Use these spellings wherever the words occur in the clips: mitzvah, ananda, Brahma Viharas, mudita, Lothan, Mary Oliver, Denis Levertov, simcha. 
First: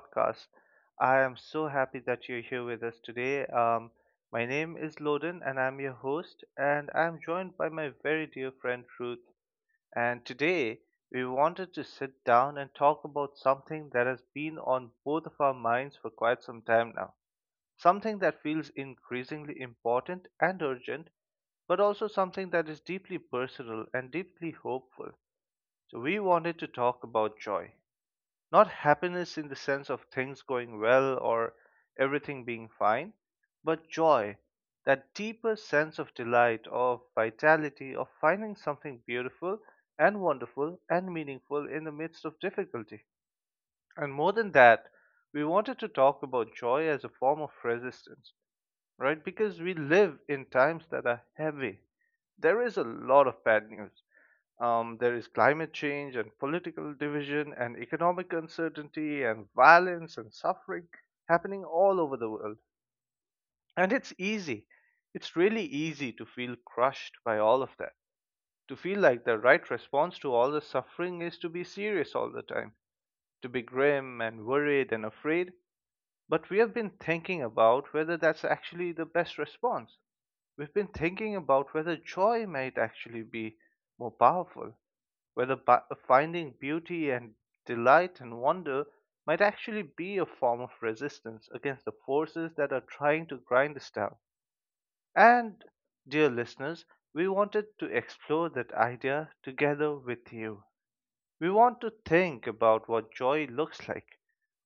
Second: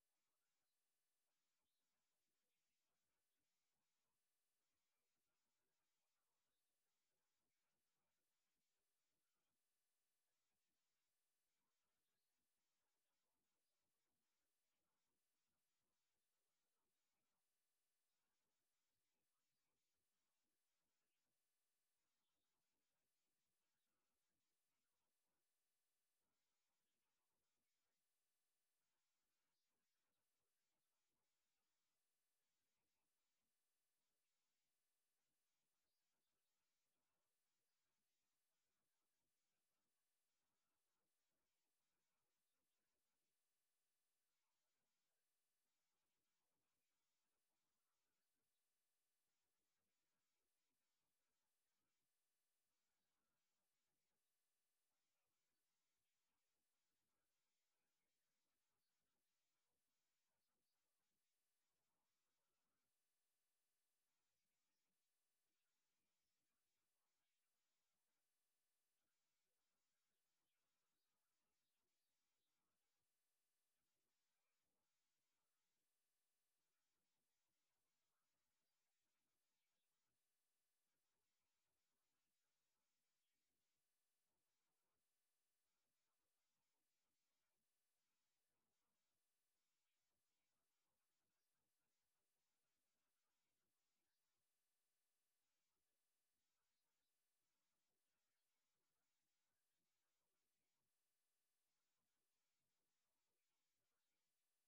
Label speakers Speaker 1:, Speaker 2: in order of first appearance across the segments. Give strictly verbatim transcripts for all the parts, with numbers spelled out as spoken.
Speaker 1: podcast. I am so happy that you're here with us today. Um, my name is Loden, and I'm your host, and I'm joined by my very dear friend Ruth. And today, we wanted to sit down and talk about something that has been on both of our minds for quite some time now. Something that feels increasingly important and urgent, but also something that is deeply personal and deeply hopeful. So, we wanted to talk about joy. Not happiness in the sense of things going well or everything being fine, but joy, that deeper sense of delight, of vitality, of finding something beautiful and wonderful and meaningful in the midst of difficulty. And more than that, we wanted to talk about joy as a form of resistance, right? Because we live in times that are heavy. There is a lot of bad news. Um, there is climate change and political division and economic uncertainty and violence and suffering happening all over the world. And it's easy. It's really easy to feel crushed by all of that. To feel like the right response to all the suffering is to be serious all the time, to be grim and worried and afraid. But we have been thinking about whether that's actually the best response. We've been thinking about whether joy might actually be more powerful, whether bu- finding beauty and delight and wonder might actually be a form of resistance against the forces that are trying to grind us down. And, dear listeners, we wanted to explore that idea together with you. We want to think about what joy looks like,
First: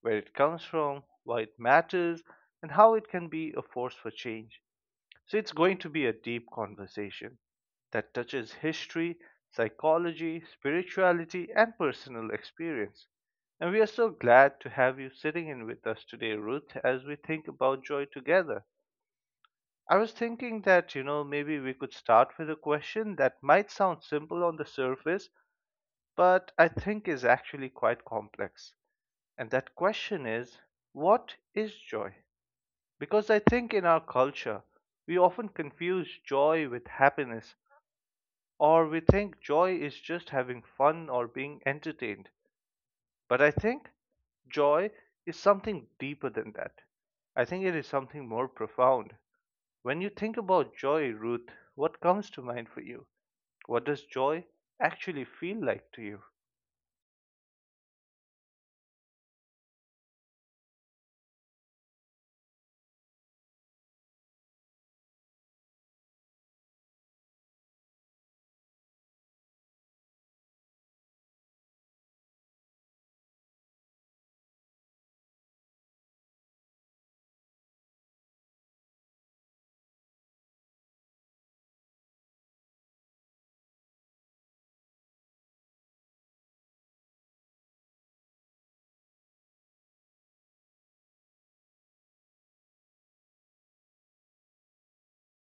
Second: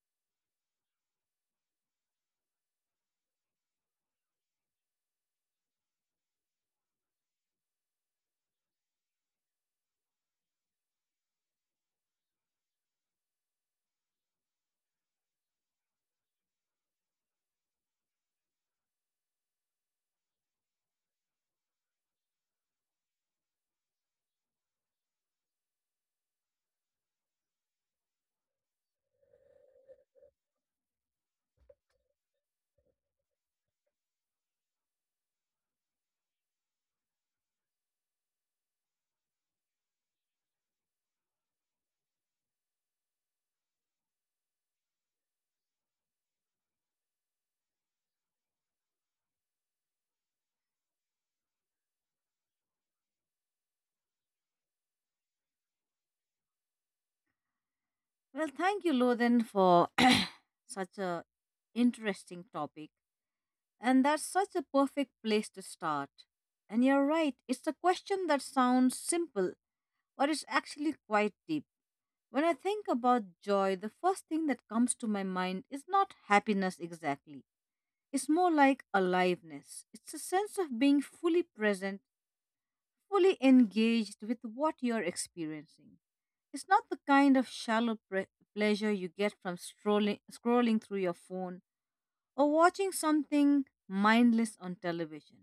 Speaker 1: where it comes from, why it matters, and how it can be a force for change. So it's going to be a deep conversation that touches history, psychology, spirituality, and personal experience. And we are so glad to have you sitting in with us today, Ruth, as we think about joy together. I was thinking that, you know, maybe we could start with a question that might sound simple on the surface, but I think is actually quite complex. And that question is, what is joy? Because I think in our culture, we often confuse joy with happiness, or we think joy is just having fun or being entertained. But I think joy is something deeper than that. I think it is something more profound. When you think about joy, Ruth, what comes to mind for you? What does joy actually feel like to you?
Speaker 2: Well, thank you, Lothan, for such a interesting topic. And that's such a perfect place to start. And you're right, it's a question that sounds simple, but it's actually quite deep. When I think about joy, the first thing that comes to my mind is not happiness exactly. It's more like aliveness. It's a sense of being fully present fully engaged with what you're experiencing. It's not the kind of shallow pre- pleasure you get from strolling, scrolling through your phone or watching something mindless on television.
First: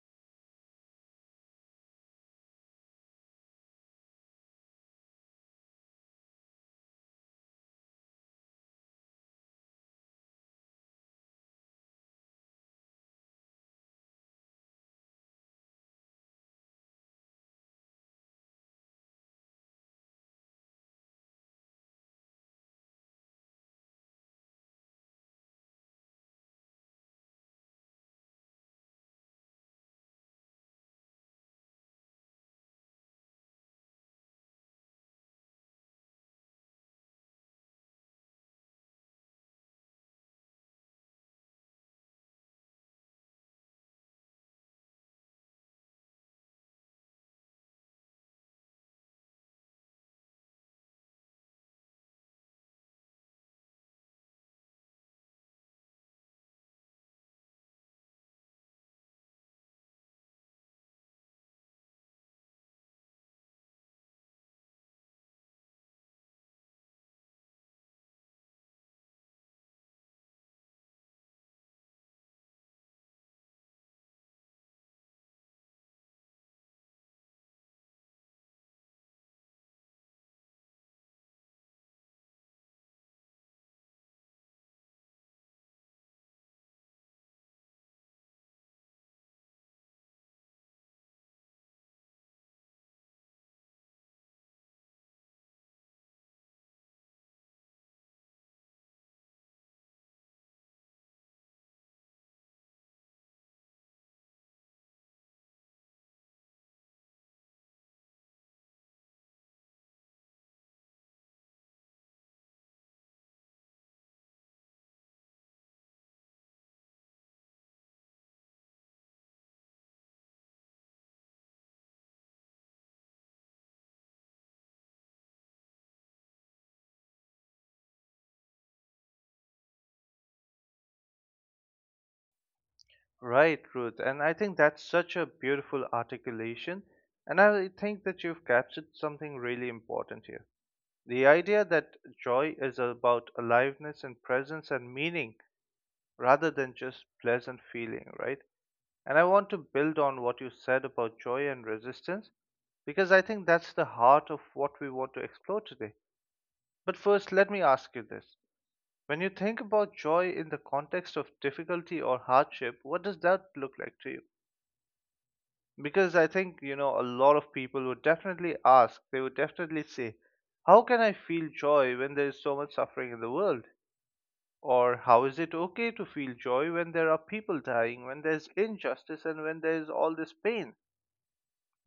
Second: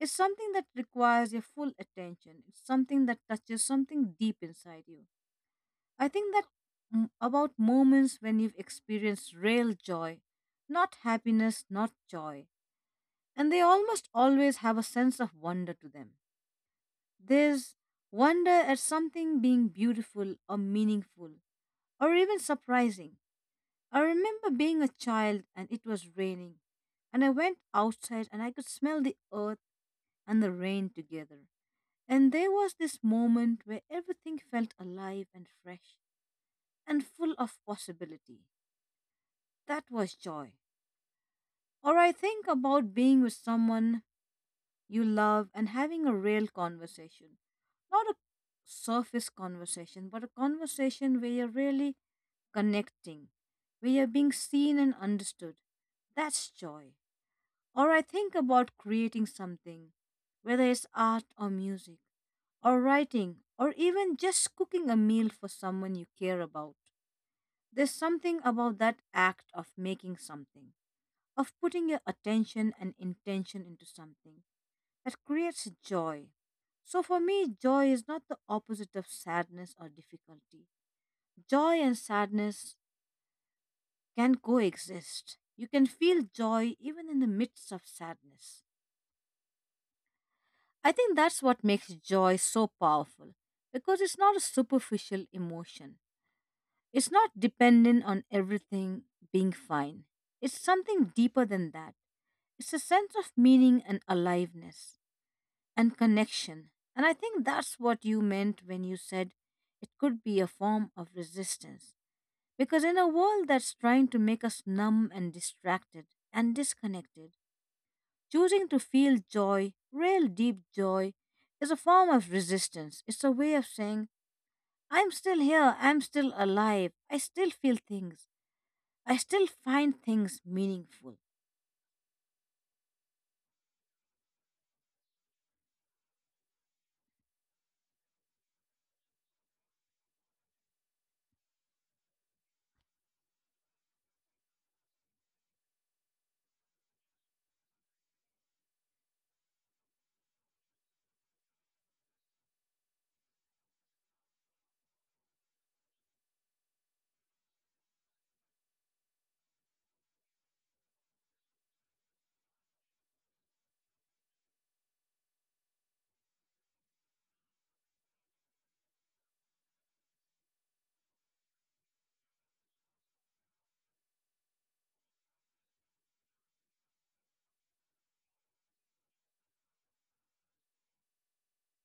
Speaker 2: It's something that requires your full attention. It's something that touches something deep inside you. I think that m- about moments when you've experienced real joy, not happiness, not joy, and they almost always have a sense of wonder to them. There's wonder at something being beautiful or meaningful or even surprising. I remember being a child and it was raining, and I went outside and I could smell the earth and the rain together. And there was this moment where everything felt alive and fresh and full of possibility. That was joy. Or I think about being with someone you love and having a real conversation. Not a surface conversation, but a conversation where you're really connecting, where you're being seen and understood. That's joy. Or I think about creating something, whether it's art or music, or writing, or even just cooking a meal for someone you care about. There's something about that act of making something, of putting your attention and intention into something that creates joy. So for me, joy is not the opposite of sadness or difficulty. Joy and sadness can coexist. You can feel joy even in the midst of sadness. I think that's what makes joy so powerful because it's not a superficial emotion. It's not dependent on everything being fine. It's something deeper than that. It's a sense of meaning and aliveness and connection. And I think that's what you meant when you said it could be a form of resistance. Because in a world that's trying to make us numb and distracted and disconnected, choosing to feel joy, real deep joy, is a form of resistance. It's a way of saying, I'm still here, I'm still alive, I still feel things, I still find things meaningful.
Speaker 1: Right, Ruth, and I think that's such a beautiful articulation, and I think that you've captured something really important here. The idea that joy is about aliveness and presence and meaning rather than just pleasant feeling, right? And I want to build on what you said about joy and resistance because I think that's the heart of what we want to explore today. But first, let me ask you this. When you think about joy in the context of difficulty or hardship, what does that look like to you? Because I think, you know, a lot of people would definitely ask, they would definitely say, how can I feel joy when there is so much suffering in the world? Or how is it okay to feel joy when there are people dying, when there's injustice, and when there's all this pain?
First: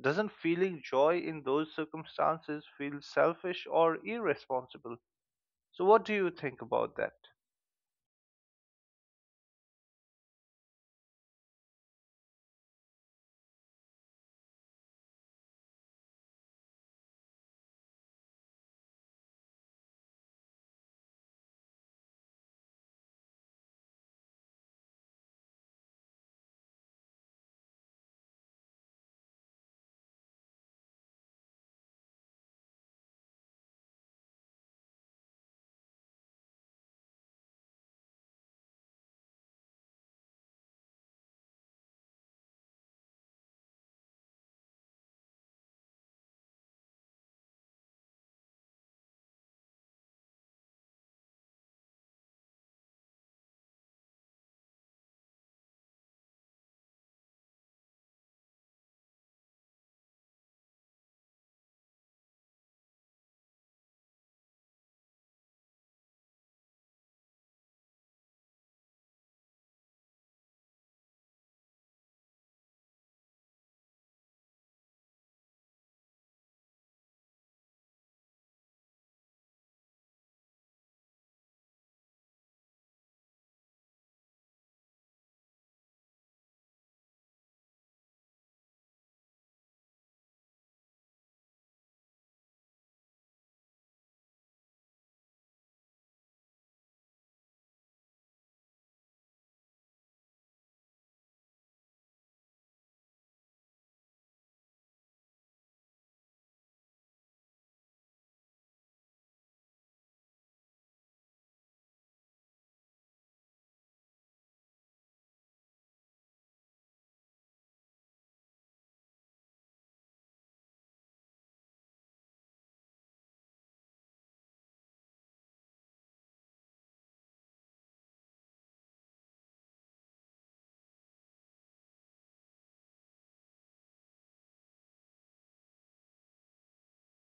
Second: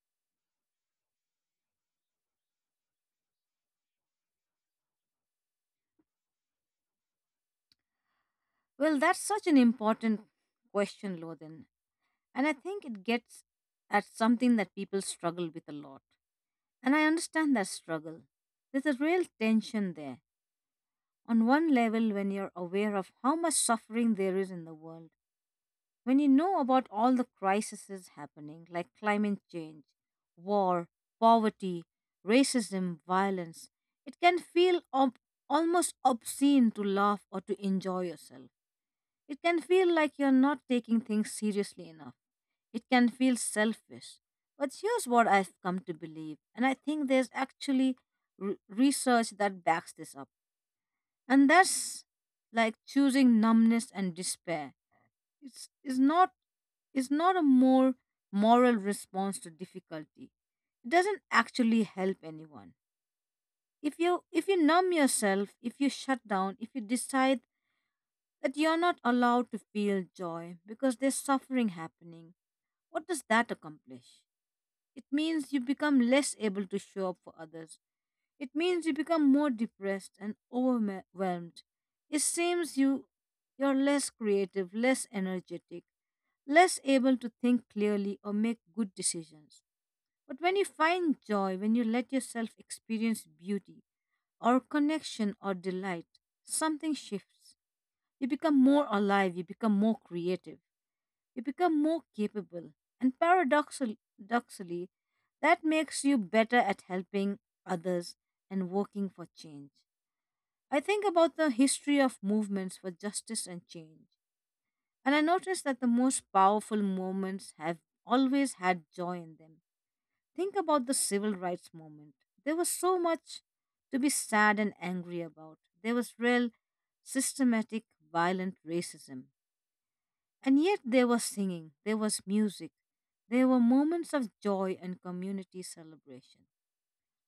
Speaker 1: Doesn't feeling joy in those circumstances feel selfish or irresponsible? So, what do you think about that?
Speaker 2: Well, that's such an important question, Lodin. And I think it gets at something that people struggle with a lot. And I understand that struggle. There's a real tension there. On one level, when you're aware of how much suffering there is in the world, when you know about all the crises happening, like climate change, war, poverty, racism, violence, it can feel ob- almost obscene to laugh or to enjoy yourself. It can feel like you're not taking things seriously enough. It can feel selfish. But here's what I've come to believe, and I think there's actually r- research that backs this up. And that's like choosing numbness and despair. It's, it's not is not a more moral response to difficulty. It doesn't actually help anyone. If you if you numb yourself, if you shut down, if you decide that you're not allowed to feel joy because there's suffering happening, what does that accomplish? It means you become less able to show up for others. It means you become more depressed and overwhelmed. It seems you you're less creative, less energetic, less able to think clearly or make good decisions. But when you find joy, when you let yourself experience beauty or connection or delight, something shifts. You become more alive, you become more creative. You become more capable, and paradoxal- paradoxically, that makes you better at helping others and working for change. I think about the history of movements for justice and change, and I notice that the most powerful movements have always had joy in them. Think about the civil rights movement. There was so much to be sad and angry about. There was real, systematic, violent racism. And yet there was singing, there was music, there were moments of joy and community celebration.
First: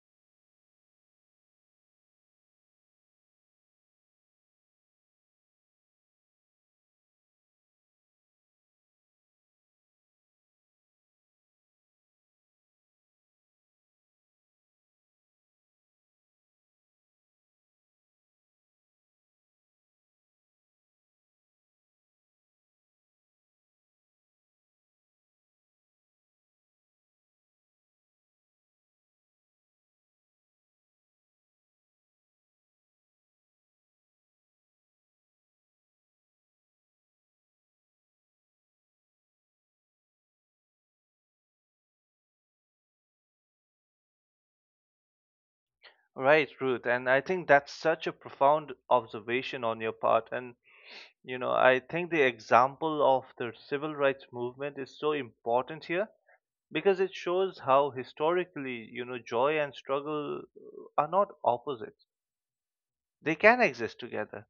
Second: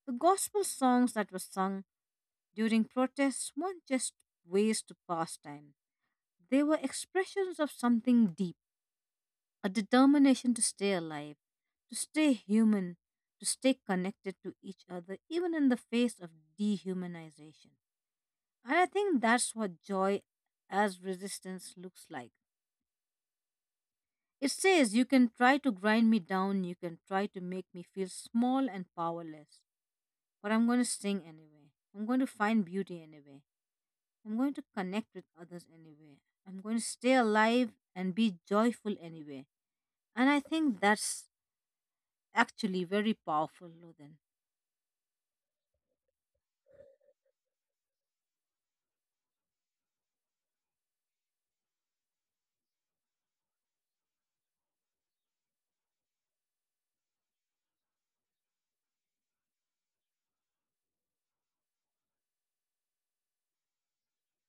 Speaker 2: The gospel songs that were sung during protests weren't just ways to pass time, they were expressions of something deep, a determination to stay alive, to stay human, to stay connected to each other, even in the face of dehumanization. And I think that's what joy as resistance looks like. It says, you can try to grind me down, you can try to make me feel small and powerless, but I'm going to sing anyway. I'm going to find beauty anyway. I'm going to connect with others anyway. I'm going to stay alive and be joyful anyway. And I think that's actually very powerful, Lothan.
Speaker 1: Right, Ruth, and I think that's such a profound observation on your part. And, you know, I think the example of the civil rights movement is so important here because it shows how historically, you know, joy and struggle uh, are not opposites, they can exist together.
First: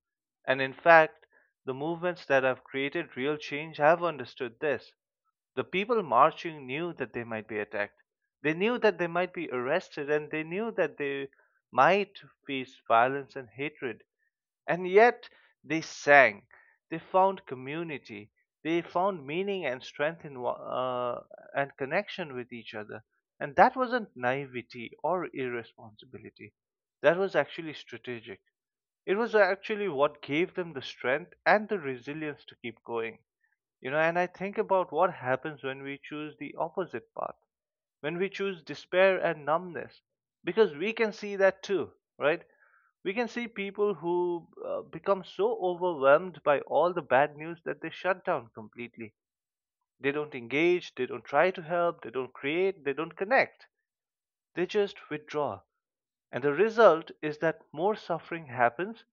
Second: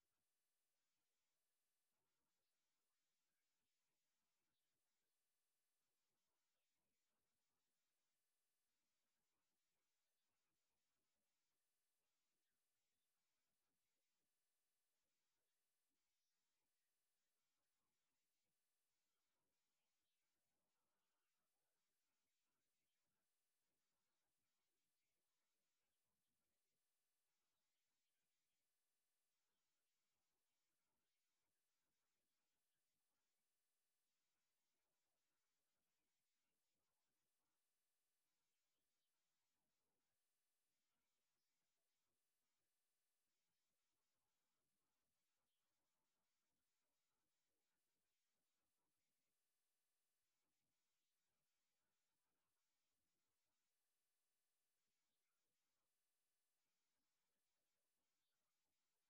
Speaker 1: And in fact, the movements that have created real change have understood this. The people marching knew that they might be attacked. They knew that they might be arrested, and they knew that they might face violence and hatred. And yet they sang. They found community. They found meaning and strength in uh, and connection with each other. And that wasn't naivety or irresponsibility. That was actually strategic. It was actually what gave them the strength and the resilience to keep going. You know, and I think about what happens when we choose the opposite path, when we choose despair and numbness, because we can see that too, right? We can see people who uh, become so overwhelmed by all the bad news that they shut down completely. They don't engage, they don't try to help, they don't create, they don't connect, they just withdraw. And the result is that more suffering happens,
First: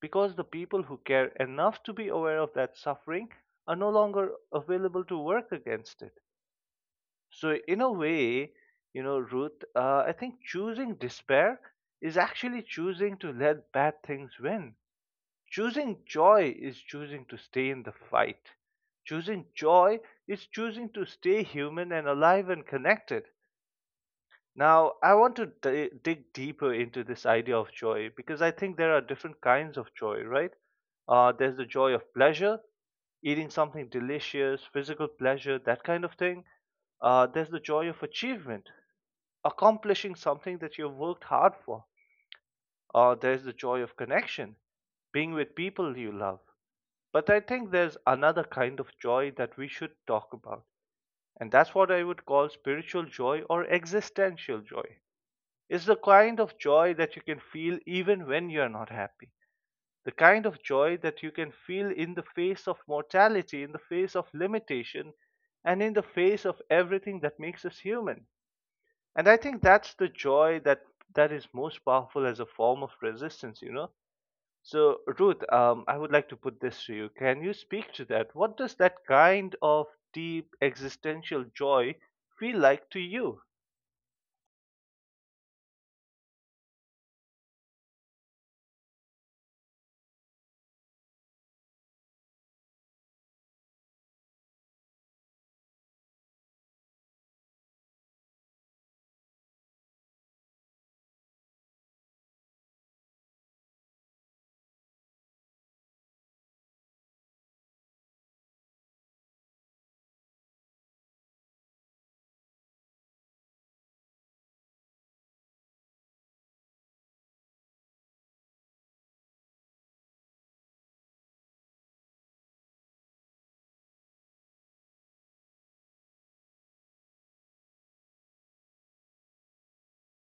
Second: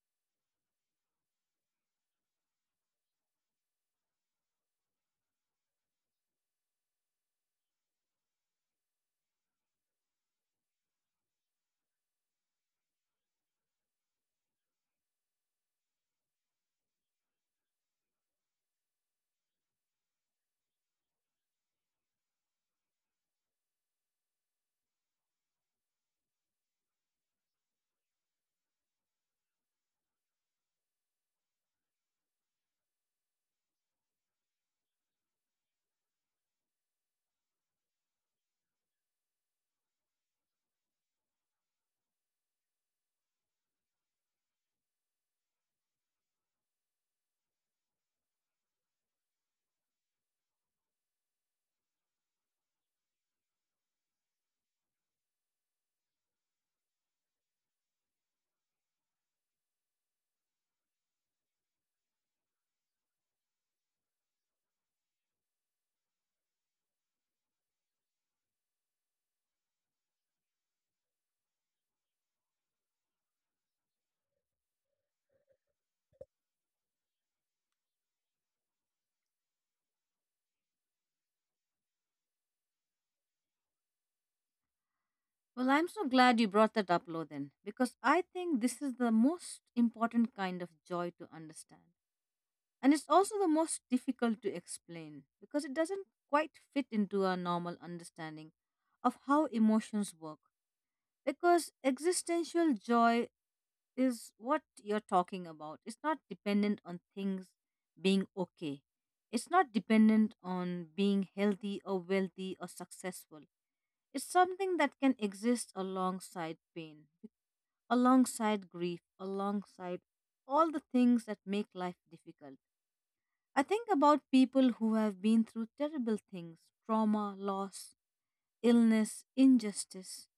Speaker 1: because the people who care enough to be aware of that suffering are no longer available to work against it. So, in a way, you know, Ruth, uh, I think choosing despair is actually choosing to let bad things win. Choosing joy is choosing to stay in the fight. Choosing joy is choosing to stay human and alive and connected. Now, I want to d- dig deeper into this idea of joy because I think there are different kinds of joy, right? Uh, there's the joy of pleasure, eating something delicious, physical pleasure, that kind of thing. Uh, there's the joy of achievement, accomplishing something that you've worked hard for. Uh, there's the joy of connection, being with people you love. But I think there's another kind of joy that we should talk about, and that's what I would call spiritual joy or existential joy. Is the kind of joy that you can feel even when you're not happy. The kind of joy that you can feel in the face of mortality, in the face of limitation, and in the face of everything that makes us human. And I think that's the joy that that is most powerful as a form of resistance, you know? So, Ruth, um, I would like to put this to you. Can you speak to that? What does that kind of deep existential joy feel like to you?
Speaker 2: Well, I'm so glad you brought that up, Lothan, because I think this is the most important kind of joy to understand. And it's also the most difficult to explain because it doesn't quite fit into our normal understanding of how emotions work. Because existential joy is what you're talking about. It's not dependent on things being okay, it's not dependent on being healthy or wealthy or successful. It's something that can exist alongside pain, alongside grief, alongside all the things that make life difficult. I think about people who have been through terrible things: trauma, loss, illness, injustice.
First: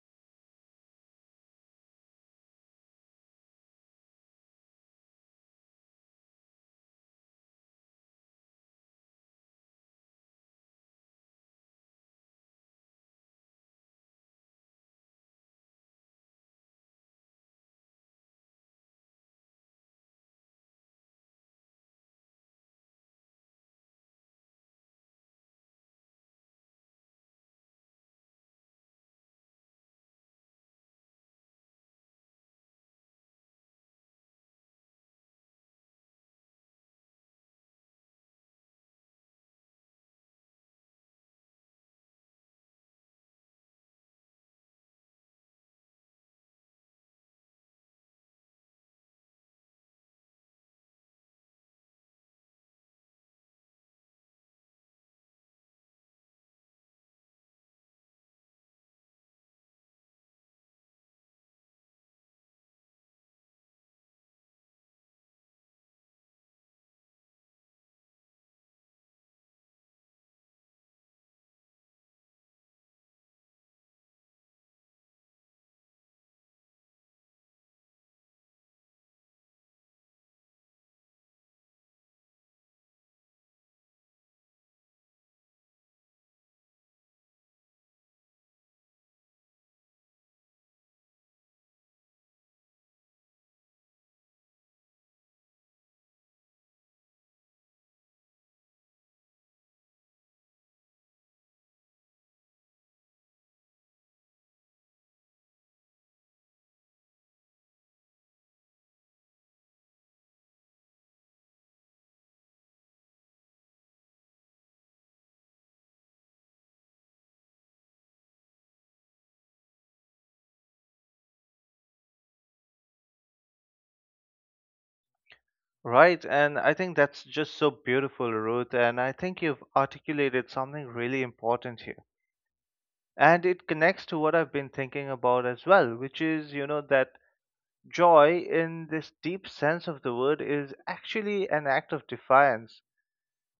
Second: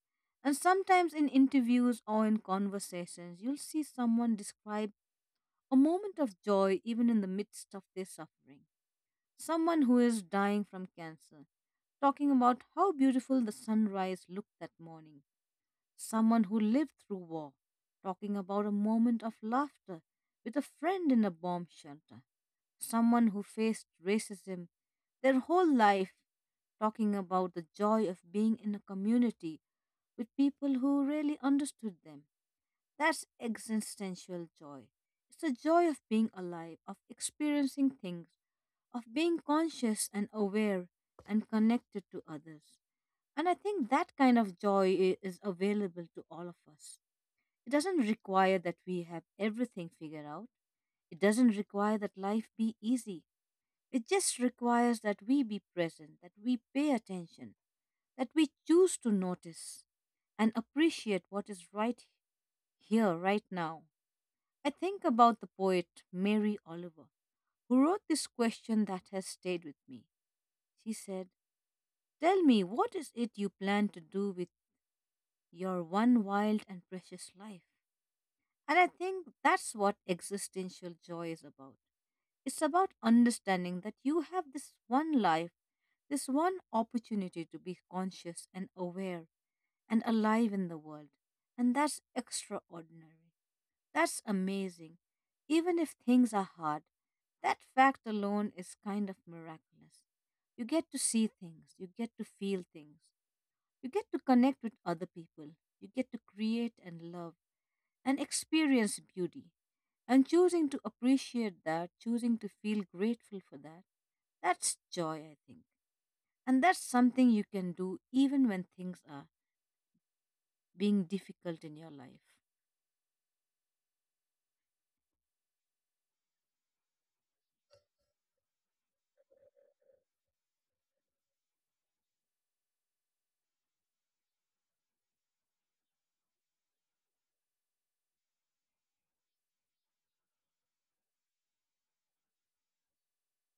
Speaker 2: And sometimes in interviews or in conversations, you'll see someone describe a moment of joy even in the midst of their suffering. Someone who is dying from cancer, talking about how beautiful the sunrise looked that morning. Someone who lived through war, talking about a moment of laughter with a friend in a bomb shelter, someone who faced racism their whole life, talking about the joy of being in a community with people who really understood them. That's existential joy. It's the joy of being alive, of experiencing things, of being conscious and aware and connected to others. And I think that kind of joy i- is available to all of us. It doesn't require that we have everything figured out. It doesn't require that life be easy. It just requires that we be present, that we pay attention, that we choose to notice and appreciate what is right here, right now. I think about the poet Mary Oliver, who wrote this question that has stayed with me. She said, "Tell me, what is it you plan to do with your one wild and precious life?" And I think that's what existential joy is about. It's about understanding that you have this one life, this one opportunity to be conscious and aware and alive in the world. And that's extraordinary. That's amazing. Even if things are hard, that fact alone is kind of miraculous. You get to see things, you get to feel things, you get to connect with other people, you get to create and love and experience beauty. And choosing to appreciate that, choosing to feel grateful for that, that's joy, I think. And that's something you can do even when things are being difficult in your life.
Speaker 1: Right, and I think that's just so beautiful, Ruth, and I think you've articulated something really important here. And it connects to what I've been thinking about as well, which is, you know, that joy in this deep sense of the word is actually an act of defiance.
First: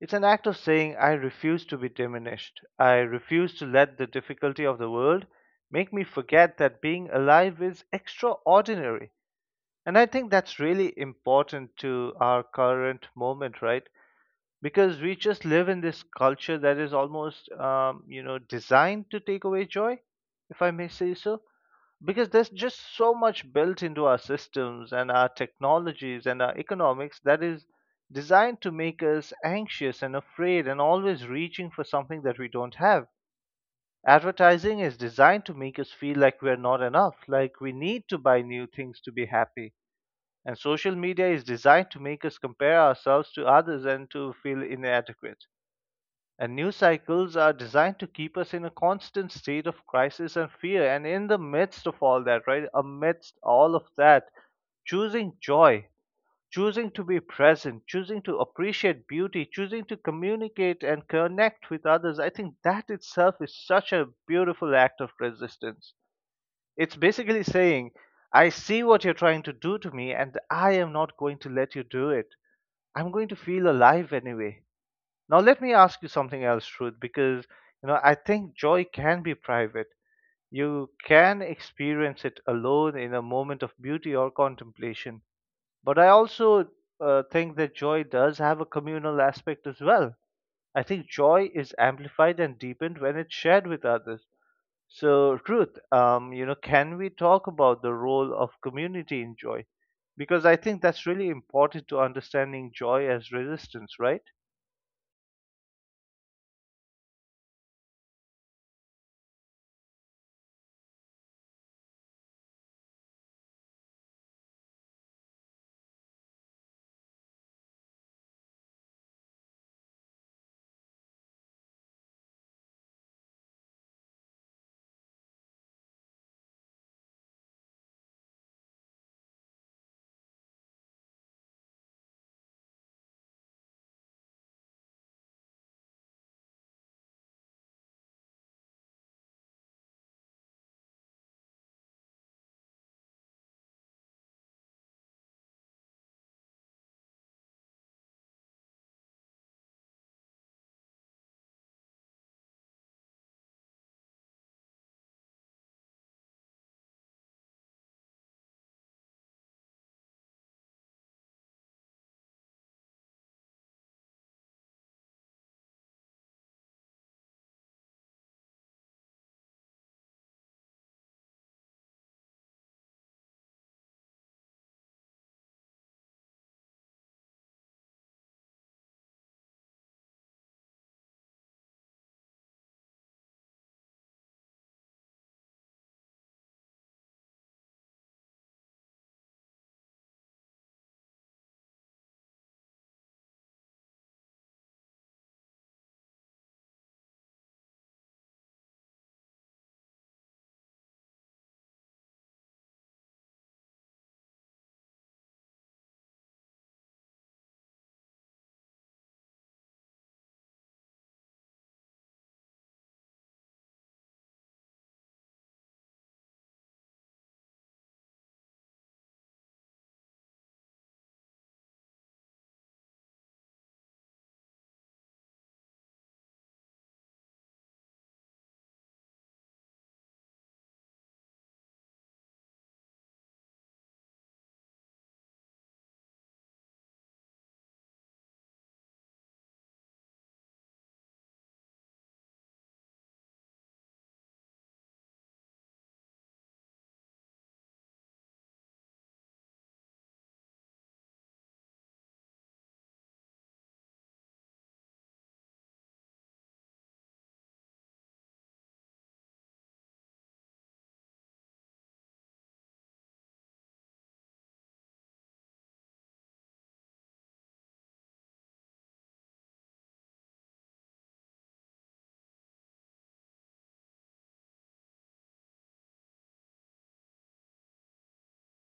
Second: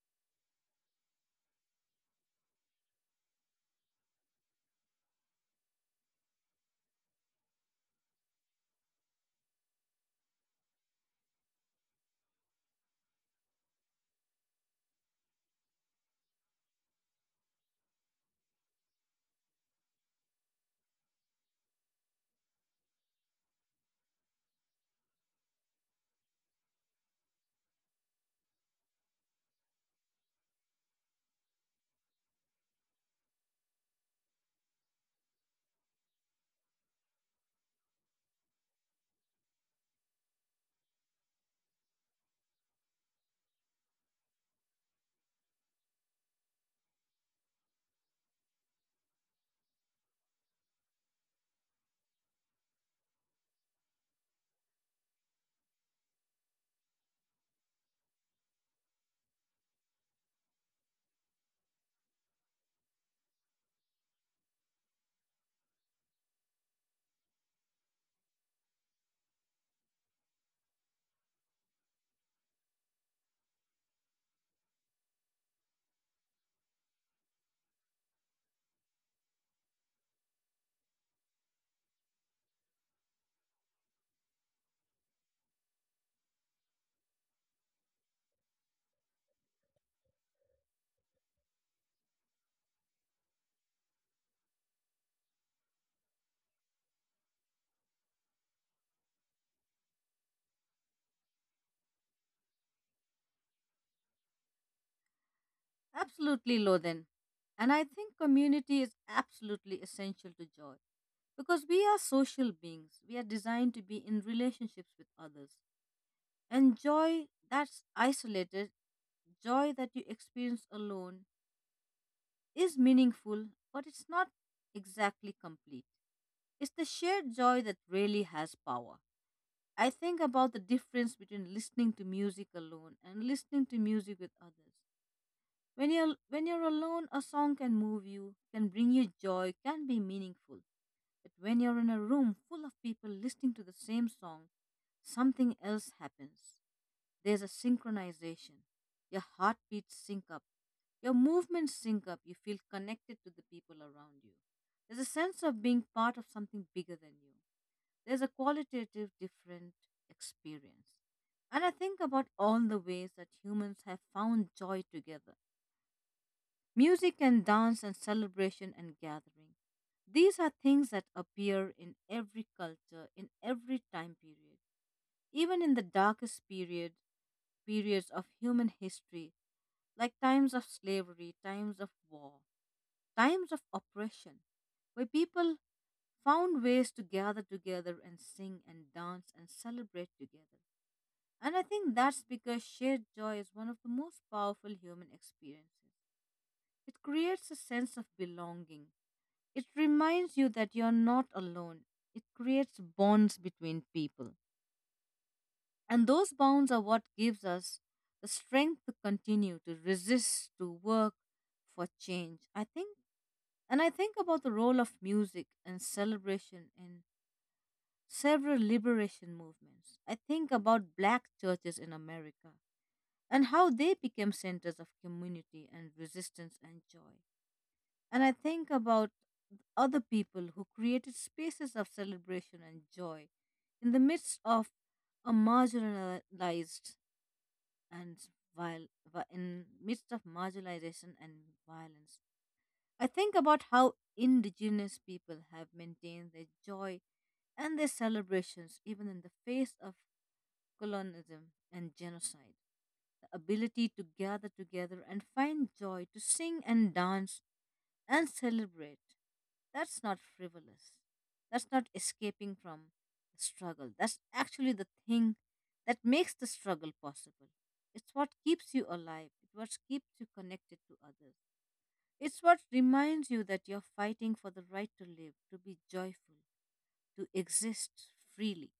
Speaker 1: It's an act of saying, I refuse to be diminished. I refuse to let the difficulty of the world make me forget that being alive is extraordinary. And I think that's really important to our current moment, right? Because we just live in this culture that is almost um, you know, designed to take away joy, if I may say so, because there's just so much built into our systems and our technologies and our economics that is designed to make us anxious and afraid and always reaching for something that we don't have. Advertising is designed to make us feel like we're not enough, like we need to buy new things to be happy, and social media is designed to make us compare ourselves to others and to feel inadequate, and news cycles are designed to keep us in a constant state of crisis and fear. And in the midst of all that, right, amidst all of that, choosing joy, choosing to be present, choosing to appreciate beauty, choosing to communicate and connect with others, I think that itself is such a beautiful act of resistance. It's basically saying, I see what you're trying to do to me, and I am not going to let you do it. I'm going to feel alive anyway. Now let me ask you something else, Truth, because you know, I think joy can be private. You can experience it alone in a moment of beauty or contemplation. But I also uh, think that joy does have a communal aspect as well. I think joy is amplified and deepened when it's shared with others. So, Ruth, um, you know, can we talk about the role of community in joy? Because I think that's really important to understanding joy as resistance, right?
Speaker 2: Absolutely, Lothan. And I think community is absolutely essential to joy because we are social beings. We are designed to be in relationships with others. And joy that's isolated, joy that you experience alone, is meaningful, but it's not exactly complete. It's the shared joy that really has power. I think about the difference between listening to music alone and listening to music with others. When you're when you're alone, a song can move you, can bring you joy, can be meaningful. But when you're in a room full of people listening to the same song, something else happens. There's a synchronization. Your heartbeats sync up. Your movements sync up. You feel connected to the people around you. There's a sense of being part of something bigger than you. There's a qualitative different experience. And I think about all the ways that humans have found joy together: music and dance and celebration and gathering. These are things that appear in every culture, in every time period, even in the darkest period, periods of human history, like times of slavery, times of war, times of oppression, where people found ways to gather together and sing and dance and celebrate together. And I think that's because shared joy is one of the most powerful human experiences. It creates a sense of belonging. It reminds you that you're not alone. It creates bonds between people. And those bonds are what gives us the strength to continue, to resist, to work for change. I think, and I think about the role of music and celebration in several liberation movements. I think about black churches in America and how they became centers of community and resistance and joy. And I think about other people who created spaces of celebration and joy in the midst of a marginalized and viol- vi- in midst of marginalization and violence. I think about how indigenous people have maintained their joy and their celebrations even in the face of colonialism and genocide. The ability to gather together and find joy, to sing and dance and celebrate. That's not frivolous. That's not escaping from the struggle. That's actually the thing that makes the struggle possible. It's what keeps you alive. It's what keeps you connected to others. It's what reminds you that you're fighting for the right to live, to be joyful, to exist freely.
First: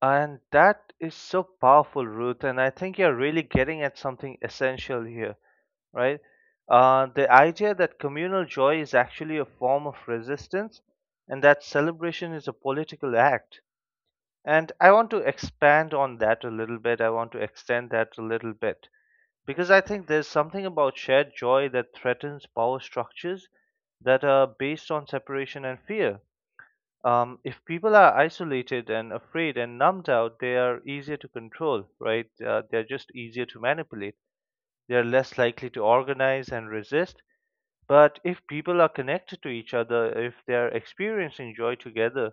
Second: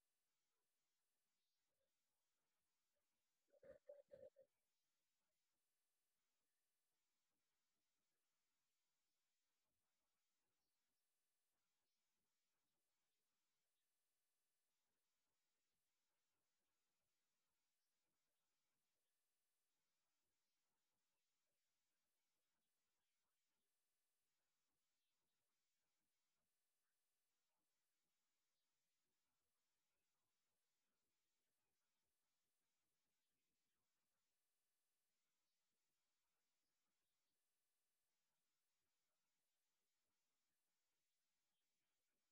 Speaker 1: And that is so powerful, Ruth. And I think you're really getting at something essential here, right? Uh, the idea that communal joy is actually a form of resistance and that celebration is a political act. And I want to expand on that a little bit. I want to extend that a little bit because I think there's something about shared joy that threatens power structures that are based on separation and fear. Um, if people are isolated and afraid and numbed out, they are easier to control, right? Uh, they're just easier to manipulate. They're less likely to organize and resist. But if people are connected to each other, if they're experiencing joy together,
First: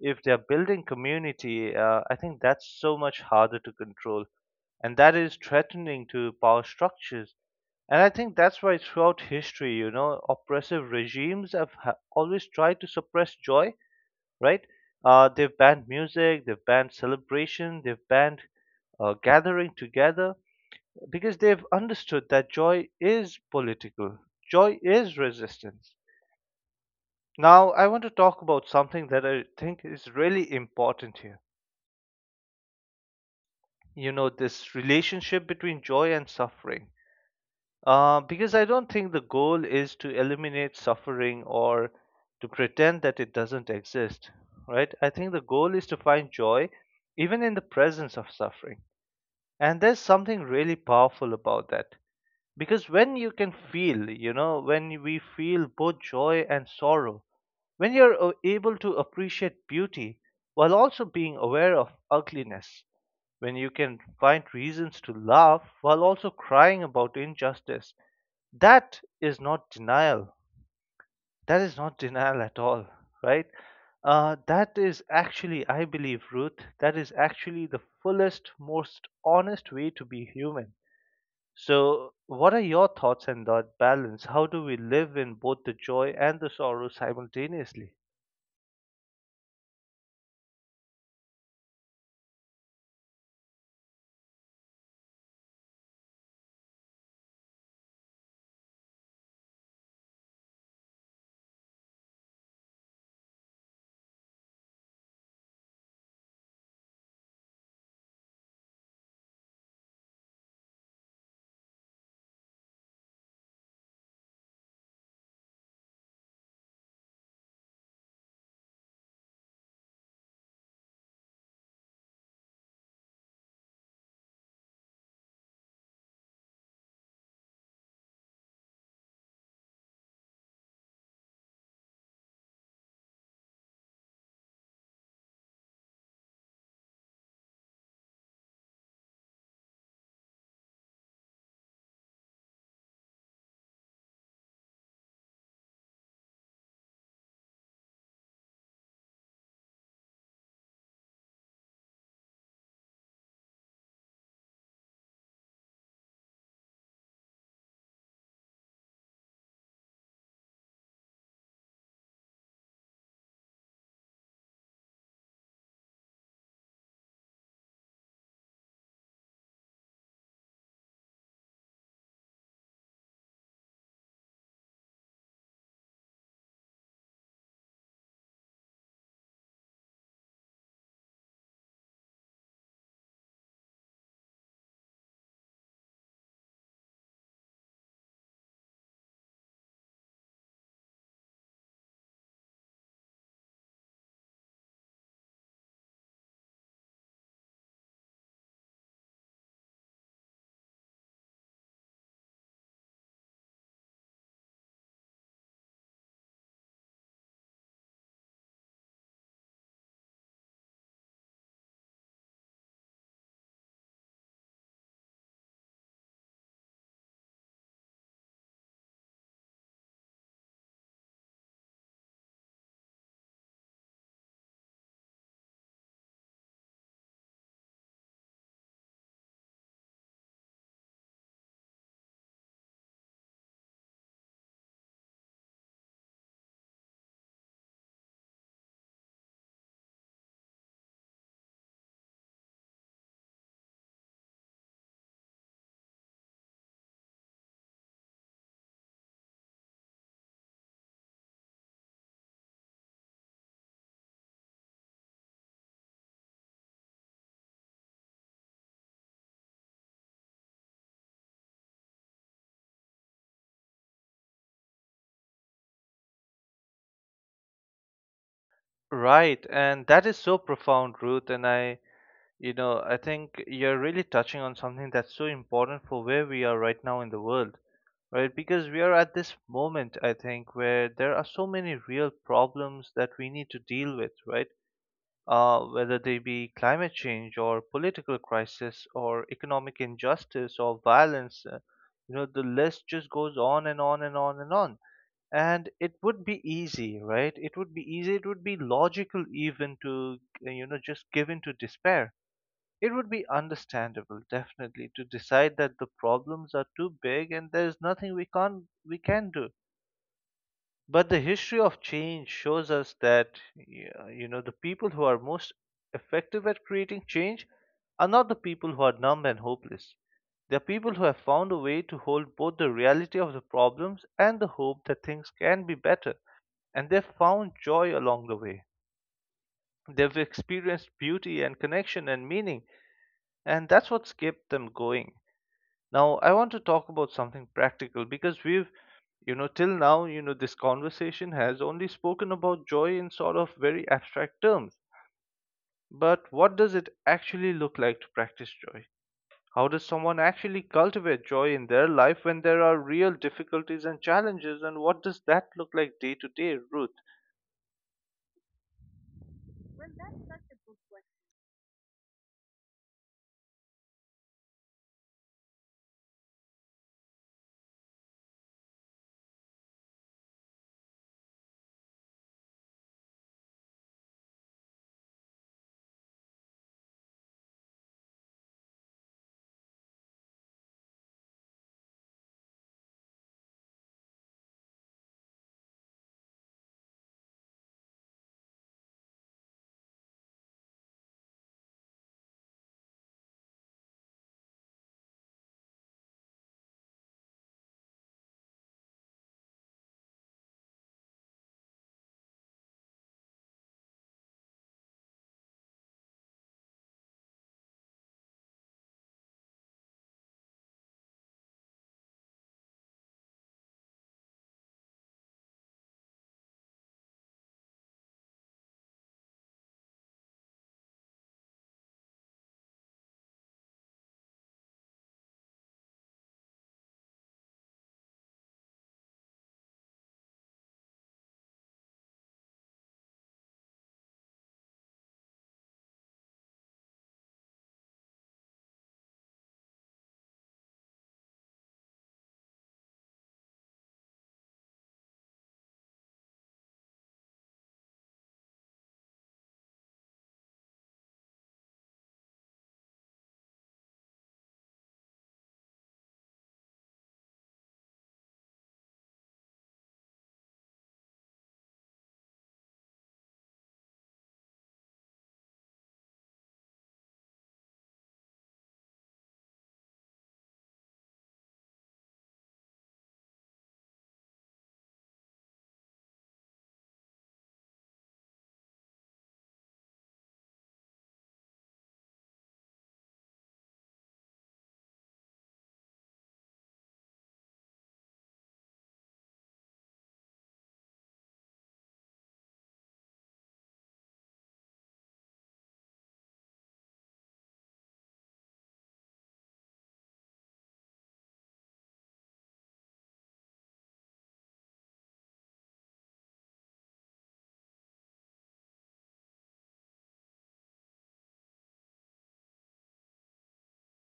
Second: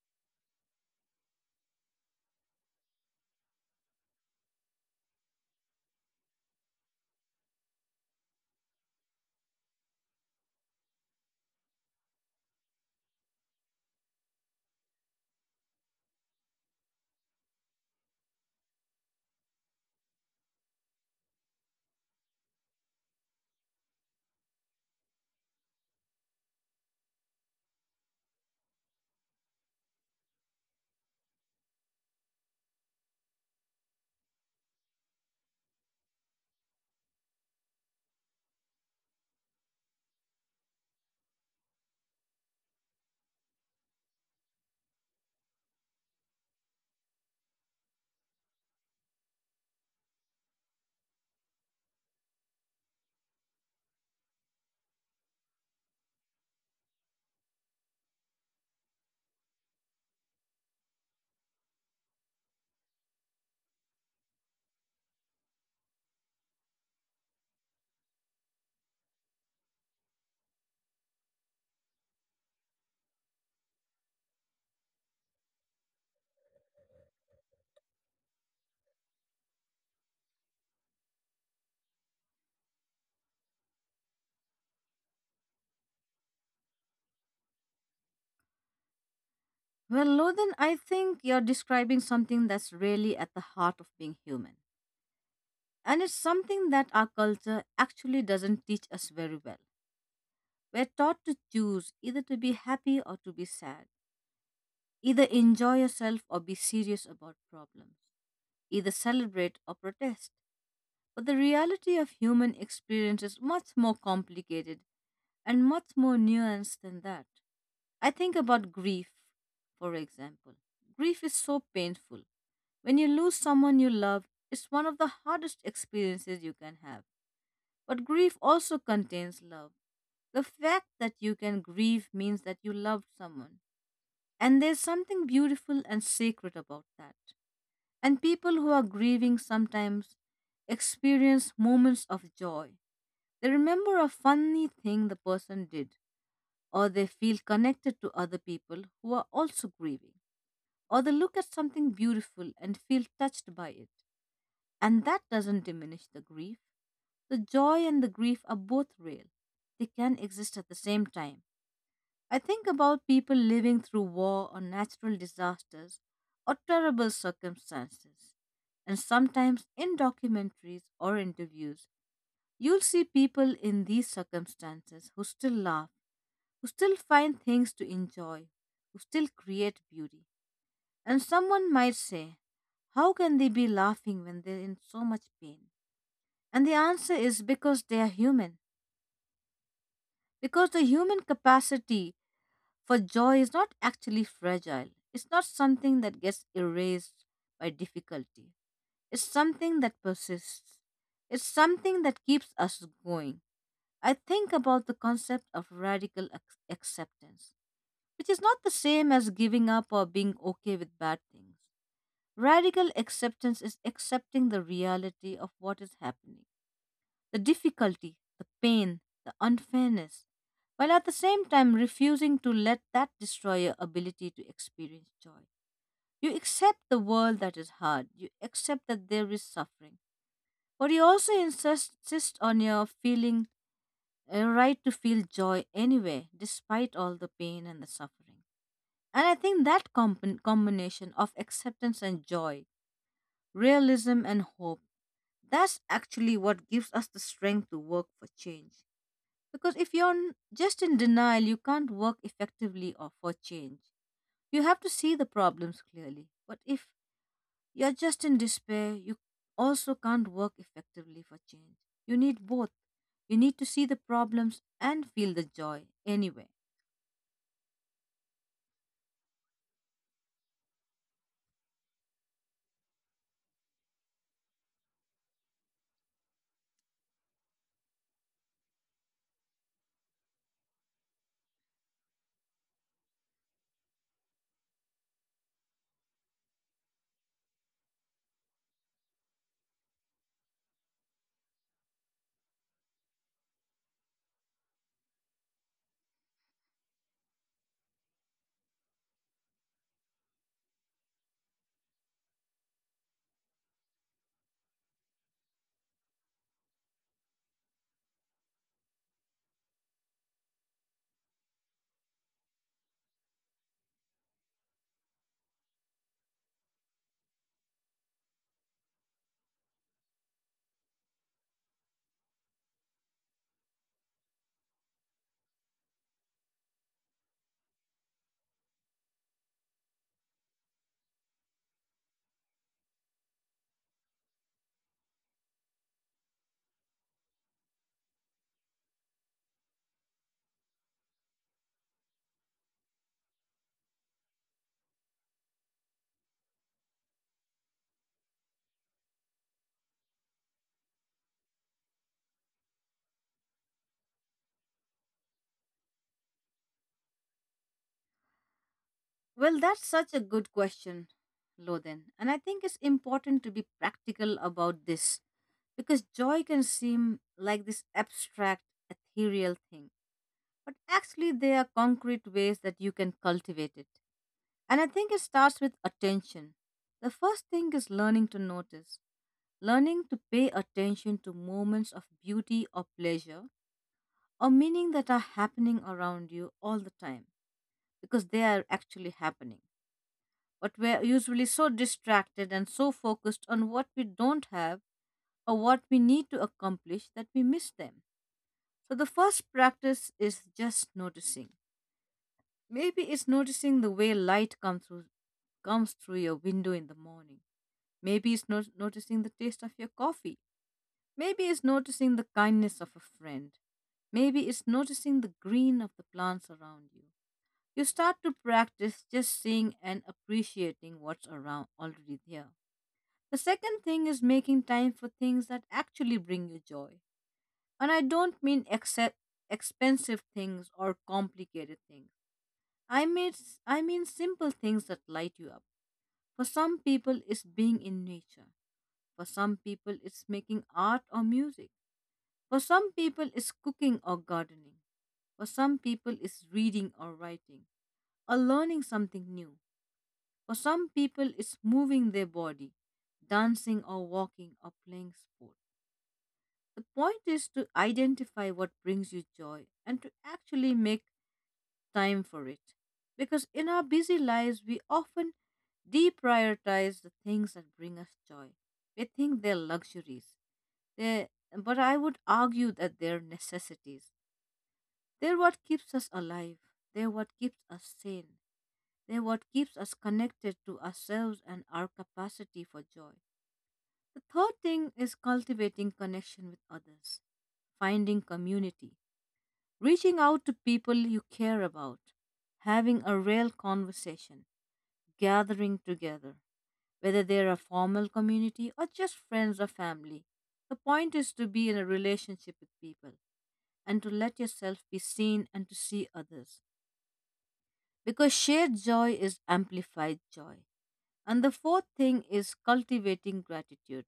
Speaker 1: if they're building community, uh, I think that's so much harder to control, and that is threatening to power structures. And I think that's why throughout history, you know, oppressive regimes have ha- always tried to suppress joy, right? Uh, they've banned music, they've banned celebration, they've banned uh, gathering together because they've understood that joy is political, joy is resistance. Now, I want to talk about something that I think is really important here. You know, this relationship between joy and suffering. Uh, because I don't think the goal is to eliminate suffering or to pretend that it doesn't exist, right? I think the goal is to find joy even in the presence of suffering. And there's something really powerful about that. Because when you can feel, you know, when we feel both joy and sorrow, when you're uh, able to appreciate beauty while also being aware of ugliness, when you can find reasons to laugh while also crying about injustice, that is not denial. That is not denial at all, right? Uh, that is actually, I believe, Ruth, that is actually the fullest, most honest way to be human. So, what are your thoughts on that balance? How do we live in both the joy and the sorrow simultaneously?
Speaker 2: Well, Lothan, I think you're describing something that's really at the heart of being human. And it's something that our culture actually doesn't teach us very well. We're taught to choose either to be happy or to be sad, either enjoy yourself or be serious about problems, either celebrate or protest. But the reality of human experience is much more complicated and much more nuanced than that. I think about grief, for example. Grief is so painful. When you lose someone you love, it's one of the hardest experiences you can have. But grief also contains love. The fact that you can grieve means that you loved someone. And there's something beautiful and sacred about that. And people who are grieving sometimes experience moments of joy. They remember a funny thing the person did, or they feel connected to other people who are also grieving, or they look at something beautiful and feel touched by it. And that doesn't diminish the grief. The joy and the grief are both real, they can exist at the same time. I think about people living through war or natural disasters or terrible circumstances. And sometimes in documentaries or interviews, you'll see people in these circumstances who still laugh, who still find things to enjoy, who still create beauty. And someone might say, "How can they be laughing when they're in so much pain?" And the answer is because they are human, because the human capacity for joy is not actually fragile, it's not something that gets erased by difficulty, it's something that persists, it's something that keeps us going. I think about the concept of radical ac- acceptance, which is not the same as giving up or being okay with bad things. Radical acceptance is accepting the reality of what is happening, the difficulty, the pain, the unfairness, while at the same time refusing to let that destroy your ability to experience joy. You accept the world that is hard, you accept that there is suffering, but you also insist, insist on your feeling a right to feel joy anyway, despite all the pain and the suffering. And I think that comp- combination of acceptance and joy, realism and hope, that's actually what gives us the strength to work for change. Because if you're n- just in denial, you can't work effectively or for change. You have to see the problems clearly. But if you're just in despair, you also can't work effectively for change. You need both. You need to see the problems and feel the joy anyway.
Speaker 1: Right, and that is so profound, Ruth. And I, you know, I think you're really touching on something that's so important for where we are right now in the world. Right, because we are at this moment, I think, where there are so many real problems that we need to deal with, right? Uh, whether they be climate change or political crisis or economic injustice or violence, uh, you know, the list just goes on and on and on and on. And it would be easy, right? It would be easy, it would be logical even to, uh, you know, just give in to despair. It would be understandable, definitely, to decide that the problems are too big and there is nothing we can we can do. But the history of change shows us that y- you know, the people who are most effective at creating change are not the people who are numb and hopeless. They are people who have found a way to hold both the reality of the problems and the hope that things can be better, and they've found joy along the way. They've experienced beauty and connection and meaning, and that's what's kept them going. Now, I want to talk about something practical because we've, you know, till now, you know, this conversation has only spoken about joy in sort of very abstract terms. But what does it actually look like to practice joy? How does someone actually cultivate joy in their life when there are real difficulties and challenges? And what does that look like day to day, Ruth?
Speaker 2: Well, that's such a good question, Loden. And I think it's important to be practical about this because joy can seem like this abstract, ethereal thing, but actually there are concrete ways that you can cultivate it. And I think it starts with attention. The first thing is learning to notice, learning to pay attention to moments of beauty or pleasure or meaning that are happening around you all the time because they are actually happening. But we're usually so distracted and so focused on what we don't have or what we need to accomplish that we miss them. So the first practice is just noticing. Maybe it's noticing the way light comes through comes through your window in the morning. Maybe it's not noticing the taste of your coffee. Maybe it's noticing the kindness of a friend. Maybe it's noticing the green of the plants around you. You start to practice just seeing and appreciating what's around already there. The second thing is making time for things that actually bring you joy. And I don't mean except expensive things or complicated things. I mean, s- I mean simple things that light you up. For some people, it's being in nature. For some people, it's making art or music. For some people, it's cooking or gardening. For some people, it's reading or writing or learning something new. For some people, it's moving their body, dancing or walking or playing sport. The point is to identify what brings you joy and to actually make time for it. Because in our busy lives, we often deprioritize the things that bring us joy. We think they're luxuries. They, but I would argue that they're necessities. They're what keeps us alive. They're what keeps us sane. They're what keeps us connected to ourselves and our capacity for joy. The third thing is cultivating connection with others, finding community, reaching out to people you care about, having a real conversation, gathering together, whether they're a formal community or just friends or family. The point is to be in a relationship with people and to let yourself be seen and to see others because shared joy is amplified joy. And the fourth thing is cultivating gratitude,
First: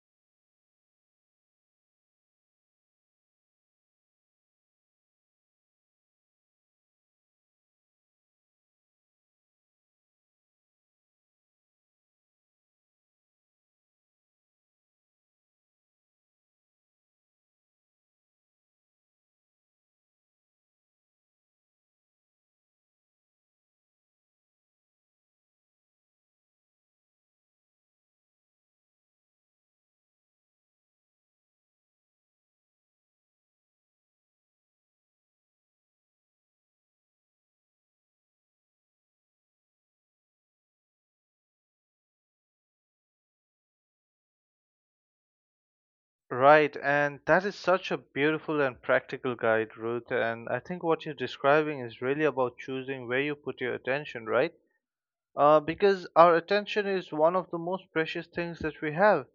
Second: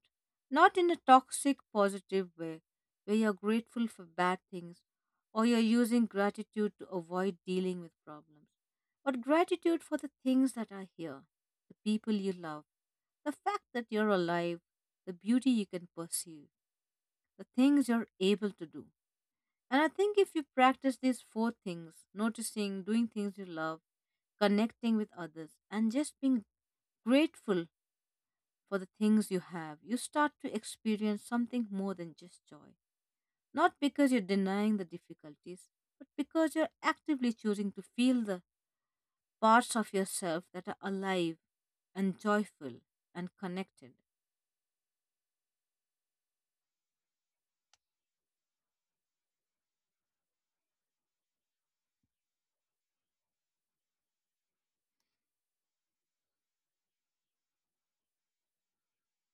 Speaker 2: not in a toxic, positive way where you're grateful for bad things or you're using gratitude to avoid dealing with problems, but gratitude for the things that are here, the people you love, the fact that you're alive, the beauty you can perceive, the things you're able to do. And I think if you practice these four things, noticing, doing things you love, connecting with others, and just being grateful for the things you have, you start to experience something more than just joy. Not because you're denying the difficulties, but because you're actively choosing to feel the parts of yourself that are alive and joyful and connected.
Speaker 1: Right, and that is such a beautiful and practical guide, Ruth. And I think what you're describing is really about choosing where you put your attention, right? uh, because our attention is one of the most precious things that we have.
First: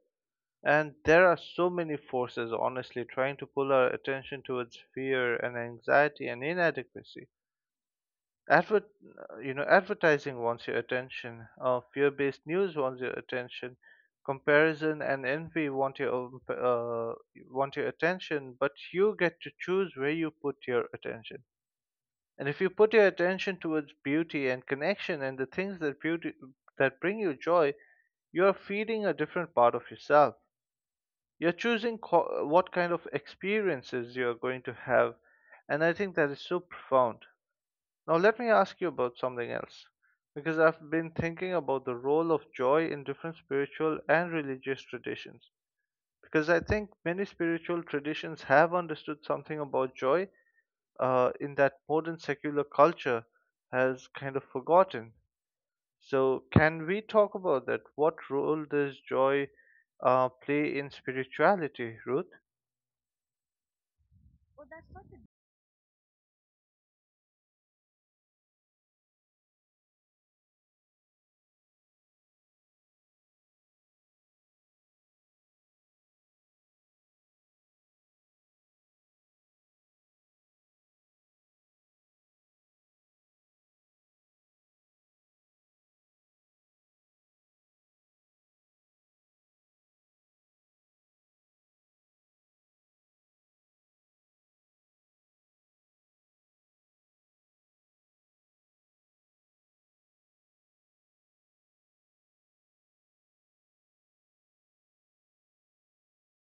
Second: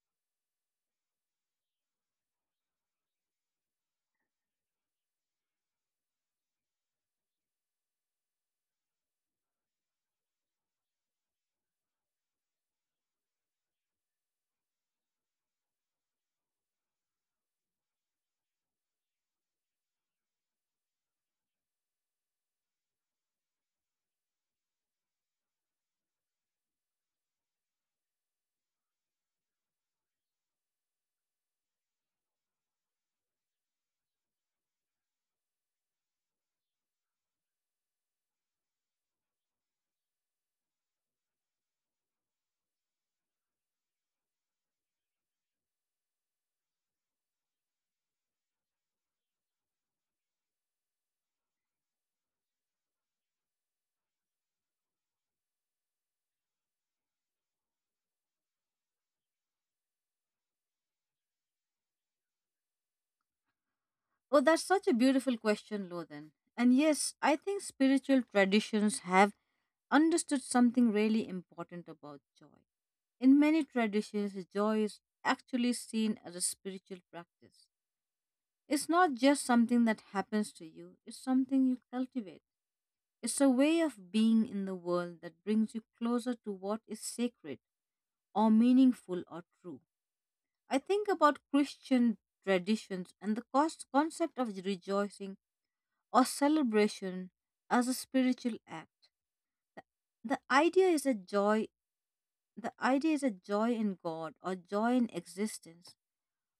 Speaker 1: And there are so many forces, honestly, trying to pull our attention towards fear and anxiety and inadequacy. Advert, uh, you know, advertising wants your attention. Uh, fear-based news wants your attention. Comparison and envy want your own, uh, want your attention, but you get to choose where you put your attention. And if you put your attention towards beauty and connection and the things that beauty that bring you joy, you are feeding a different part of yourself. You're choosing co- what kind of experiences you're going to have, and I think that is so profound. Now, let me ask you about something else, because I've been thinking about the role of joy in different spiritual and religious traditions. Because I think many spiritual traditions have understood something about joy uh, in that modern secular culture has kind of forgotten. So, can we talk about that? What role does joy uh, play in spirituality, Ruth?
Speaker 2: Oh, that's such a beautiful question, Lothan. And yes, I think spiritual traditions have understood something really important about joy. In many traditions, joy is actually seen as a spiritual practice. It's not just something that happens to you, it's something you cultivate. It's a way of being in the world that brings you closer to what is sacred or meaningful or true. I think about Christian traditions and the cos- concept of rejoicing or celebration as a spiritual act. The idea is a joy, the idea is a joy in God or joy in existence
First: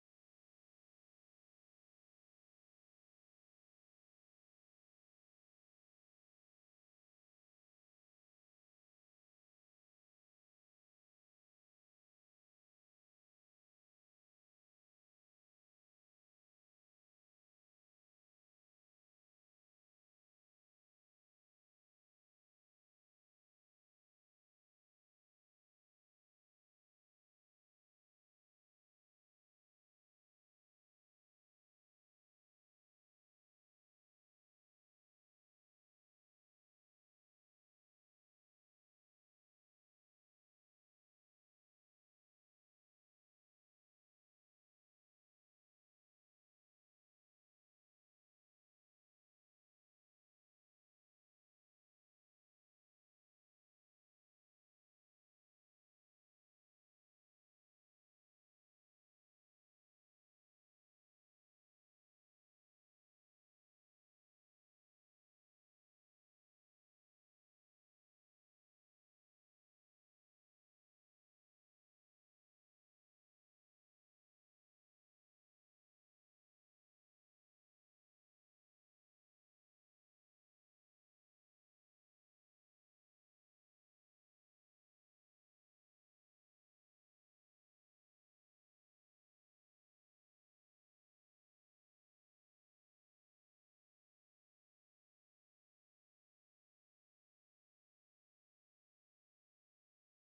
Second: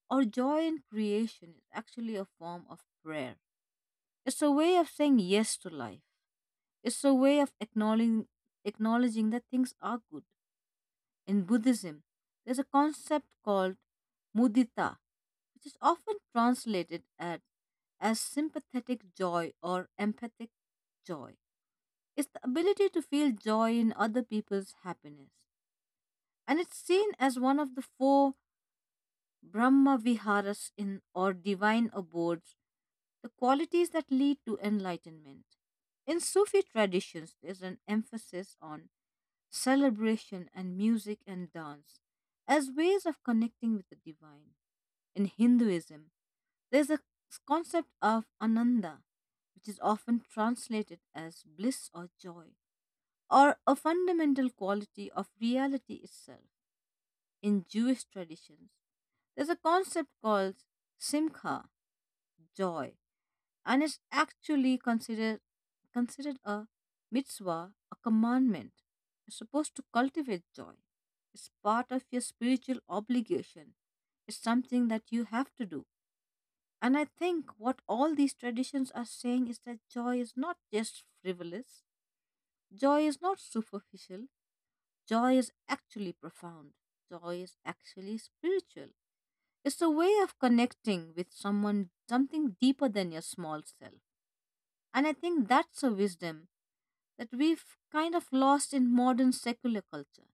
Speaker 2: or joy in creation is actually a form of prayer. It's a way of saying yes to life. It's a way of acknowledging, acknowledging that things are good. In Buddhism, there's a concept called mudita, which is often translated as, as sympathetic joy or empathic joy. It's the ability to feel joy in other people's happiness. And it's seen as one of the four Brahma Viharas, in or divine abodes, the qualities that lead to enlightenment. In Sufi traditions, there's an emphasis on celebration, and music and dance as ways of connecting with the divine. In Hinduism, there's a concept of ananda, which is often translated as bliss or joy, or a fundamental quality of reality itself. In Jewish traditions, there's a concept called simcha, joy, and is actually considered considered a mitzvah, a commandment. You're supposed to cultivate joy. It's part of your spiritual obligation. It's something that you have to do. And I think what all these traditions are saying is that joy is not just frivolous, joy is not superficial, joy is actually profound, joy is actually spiritual. It's a way of connecting with someone, something deeper than your small self. And I think that's a wisdom that we've kind of lost in modern secular culture.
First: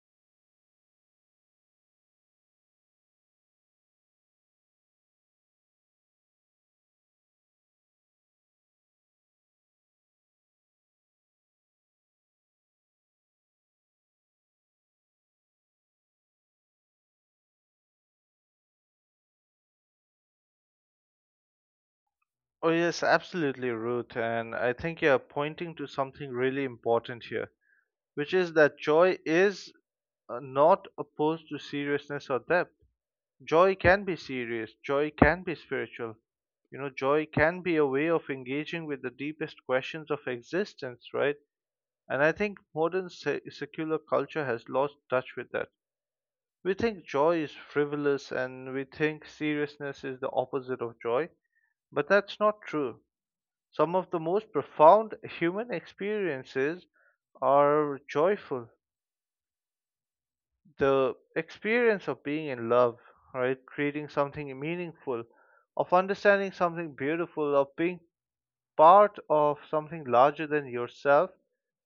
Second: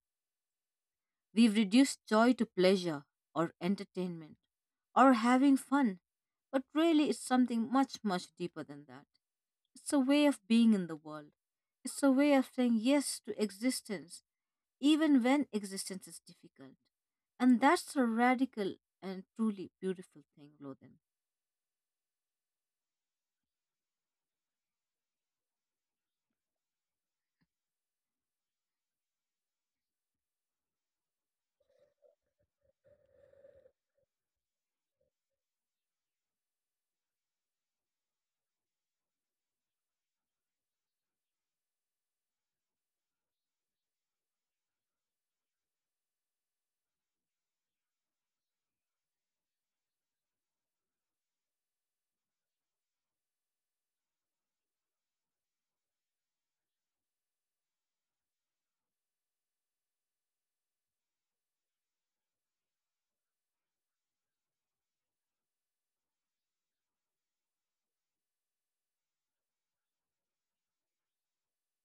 Speaker 2: We've reduced joy to pleasure or entertainment or having fun, but really it's something much, much deeper than that. It's a way of being in the world, it's a way of saying yes to existence, even when existence is difficult. And that's a radical and truly beautiful thing, Lothan.
Speaker 1: Oh, yes, absolutely, Ruth. And I think you're pointing to something really important here, which is that joy is uh, not opposed to seriousness or depth. Joy can be serious, joy can be spiritual. You know, joy can be a way of engaging with the deepest questions of existence, right? And I think modern se- secular culture has lost touch with that. We think joy is frivolous and we think seriousness is the opposite of joy, but that's not true. Some of the most profound human experiences are joyful. The experience of being in love, right? Creating something meaningful, of understanding something beautiful, of being part of something larger than yourself,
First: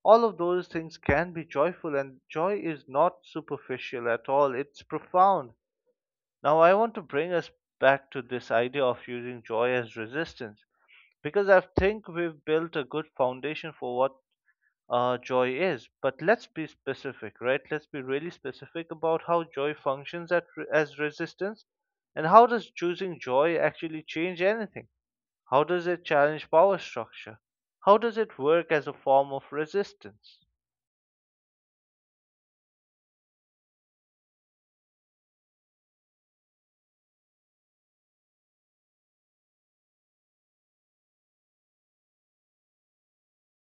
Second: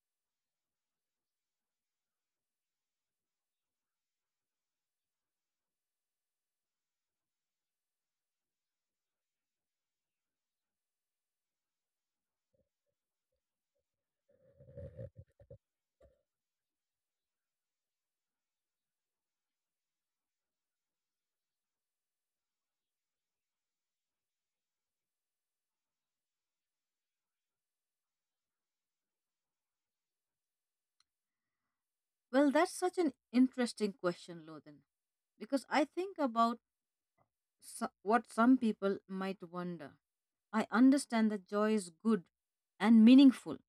Speaker 1: all of those things can be joyful, and joy is not superficial at all. It's profound. Now, I want to bring us back to this idea of using joy as resistance because I think we've built a good foundation for what uh, joy is. But let's be specific, right? Let's be really specific about how joy functions at, as resistance, and how does choosing joy actually change anything? How does it challenge power structure? How does it work as a form of resistance?
Speaker 2: Well, that's such an interesting question, Lothan, because I think about so- what some people might wonder. I understand that joy is good and meaningful,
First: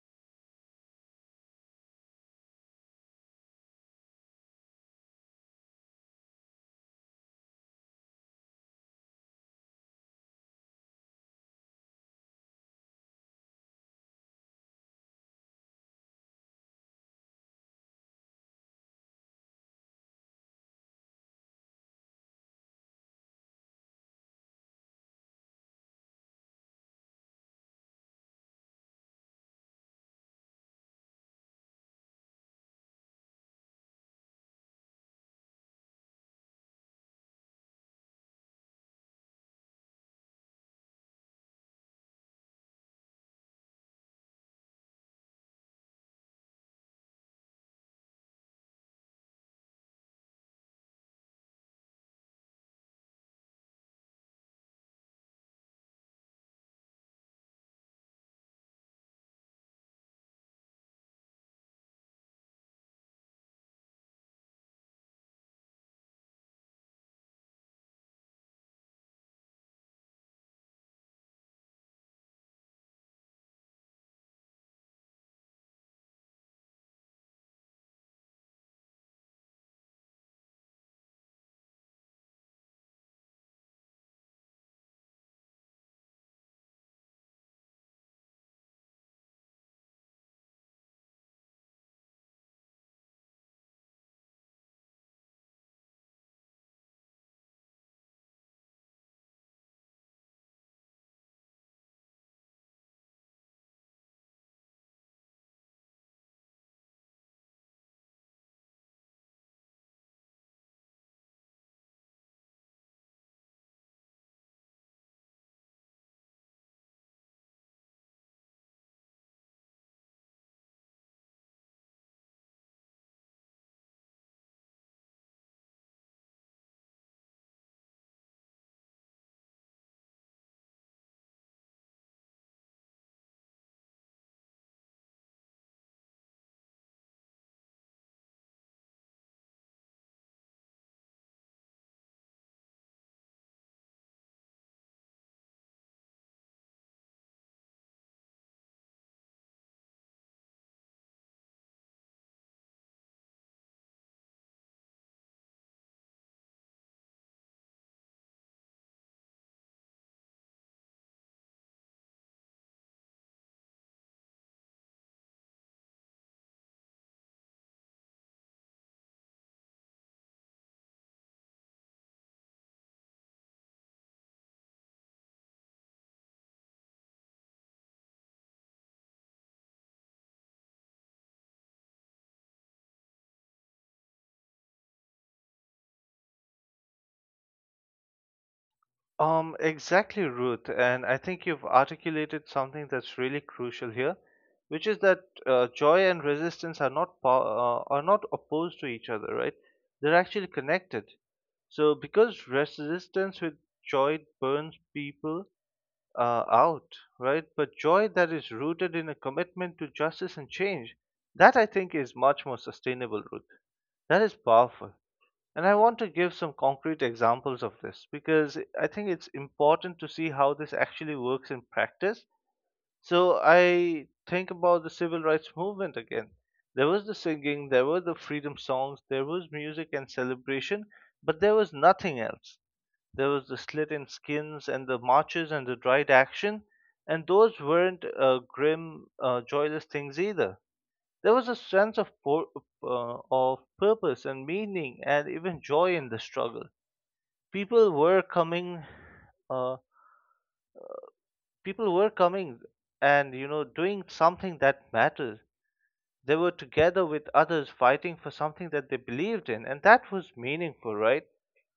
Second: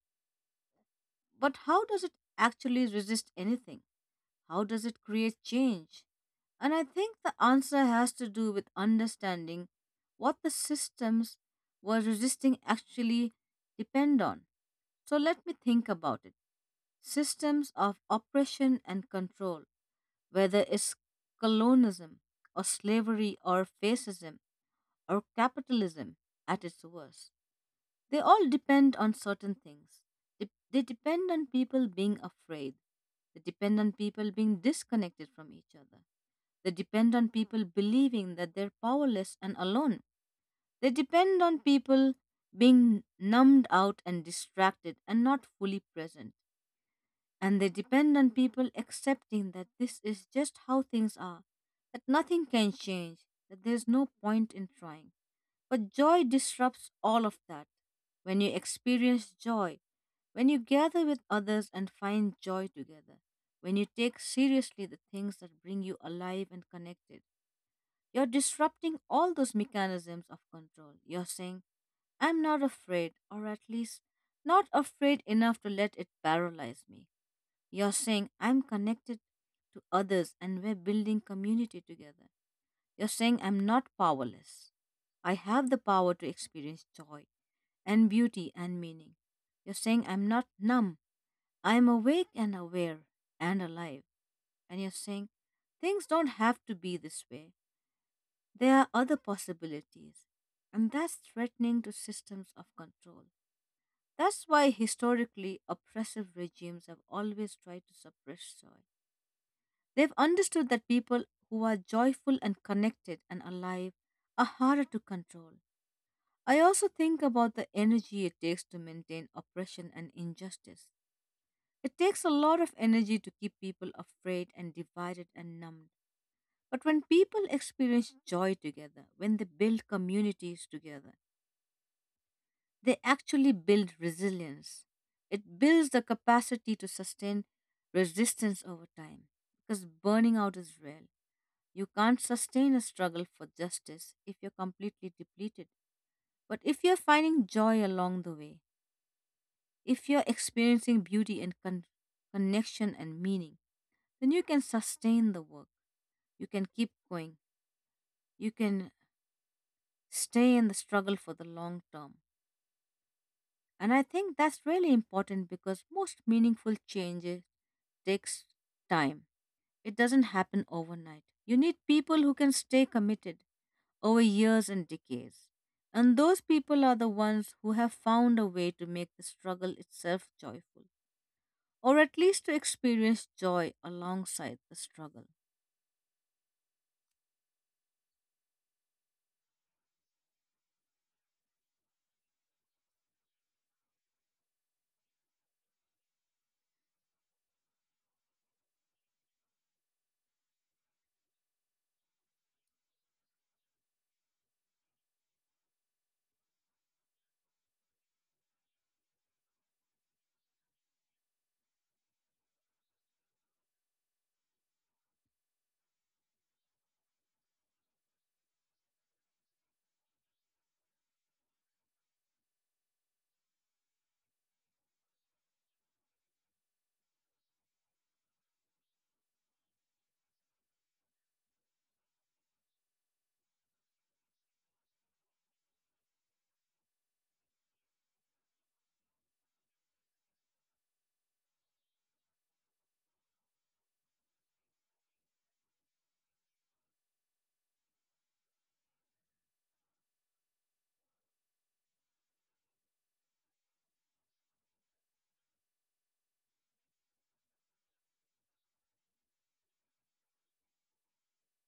Speaker 2: but how does it actually resist anything? How does it create change? And I think the answer has to do with understanding what the systems we're resisting actually depend on. So let me think about it. Systems of oppression and control, whether it's colonialism or slavery or fascism, or capitalism at its worst. They all depend on certain things. Dep- They depend on people being afraid. They depend on people being disconnected from each other. They depend on people believing that they're powerless and alone. They depend on people being numbed out and distracted and not fully present. And they depend on people accepting that this is just how things are, that nothing can change, that there's no point in trying. But joy disrupts all of that. When you experience joy, when you gather with others and find joy together, when you take seriously the things that bring you alive and connected, you're disrupting all those mechanisms of control. You're saying, I'm not afraid, or at least not afraid enough to let it paralyze me. You're saying, I'm connected to others and we're building community together. You're saying I'm not powerless. I have the power to experience joy and beauty and meaning. You're saying I'm not numb. I'm awake and aware and alive. And you're saying things don't have to be this way. There are other possibilities. And that's threatening to systems of control. That's why historically oppressive regimes have always tried to suppress joy. They've understood that people who are joyful and connected and alive are harder to control. I also think about the energy it takes to maintain oppression and injustice. It takes a lot of energy to keep people afraid and divided and numbed. But when people experience joy together, when they build communities together, they actually build resilience. It builds the capacity to sustain resistance over time because burning out is real. You can't sustain a struggle for justice if you're completely depleted. But if you're finding joy along the way, if you're experiencing beauty and con- connection and meaning, then you can sustain the work. You can keep going. You can stay in the struggle for the long term. And I think that's really important because most meaningful changes takes time. It doesn't happen overnight. You need people who can stay committed over years and decades. And those people are the ones who have found a way to make the struggle itself joyful, or at least to experience joy alongside the struggle.
Speaker 1: Um, exactly, Ruth. And I think you've articulated something that's really crucial here, which is that uh, joy and resistance are not po- uh, are not opposed to each other, right? They're actually connected. So because resistance with joy burns people uh, out, right? But joy that is rooted in a commitment to justice and change, that I think is much more sustainable, Ruth. That is powerful. And I want to give some concrete examples of this because I think it's important to see how this actually works in practice. So I think about the civil rights movement again. There was the singing, there were the freedom songs, there was music and celebration, but there was nothing else. There was the slit in skins and the marches and the dried action, and those weren't uh, grim, uh, joyless things either. There was a sense of, pur- uh, of purpose and meaning and even joy in the struggle. People were coming, uh, People were coming and, you know, doing something that mattered. They were together with others fighting for something that they believed in, and that was meaningful, right?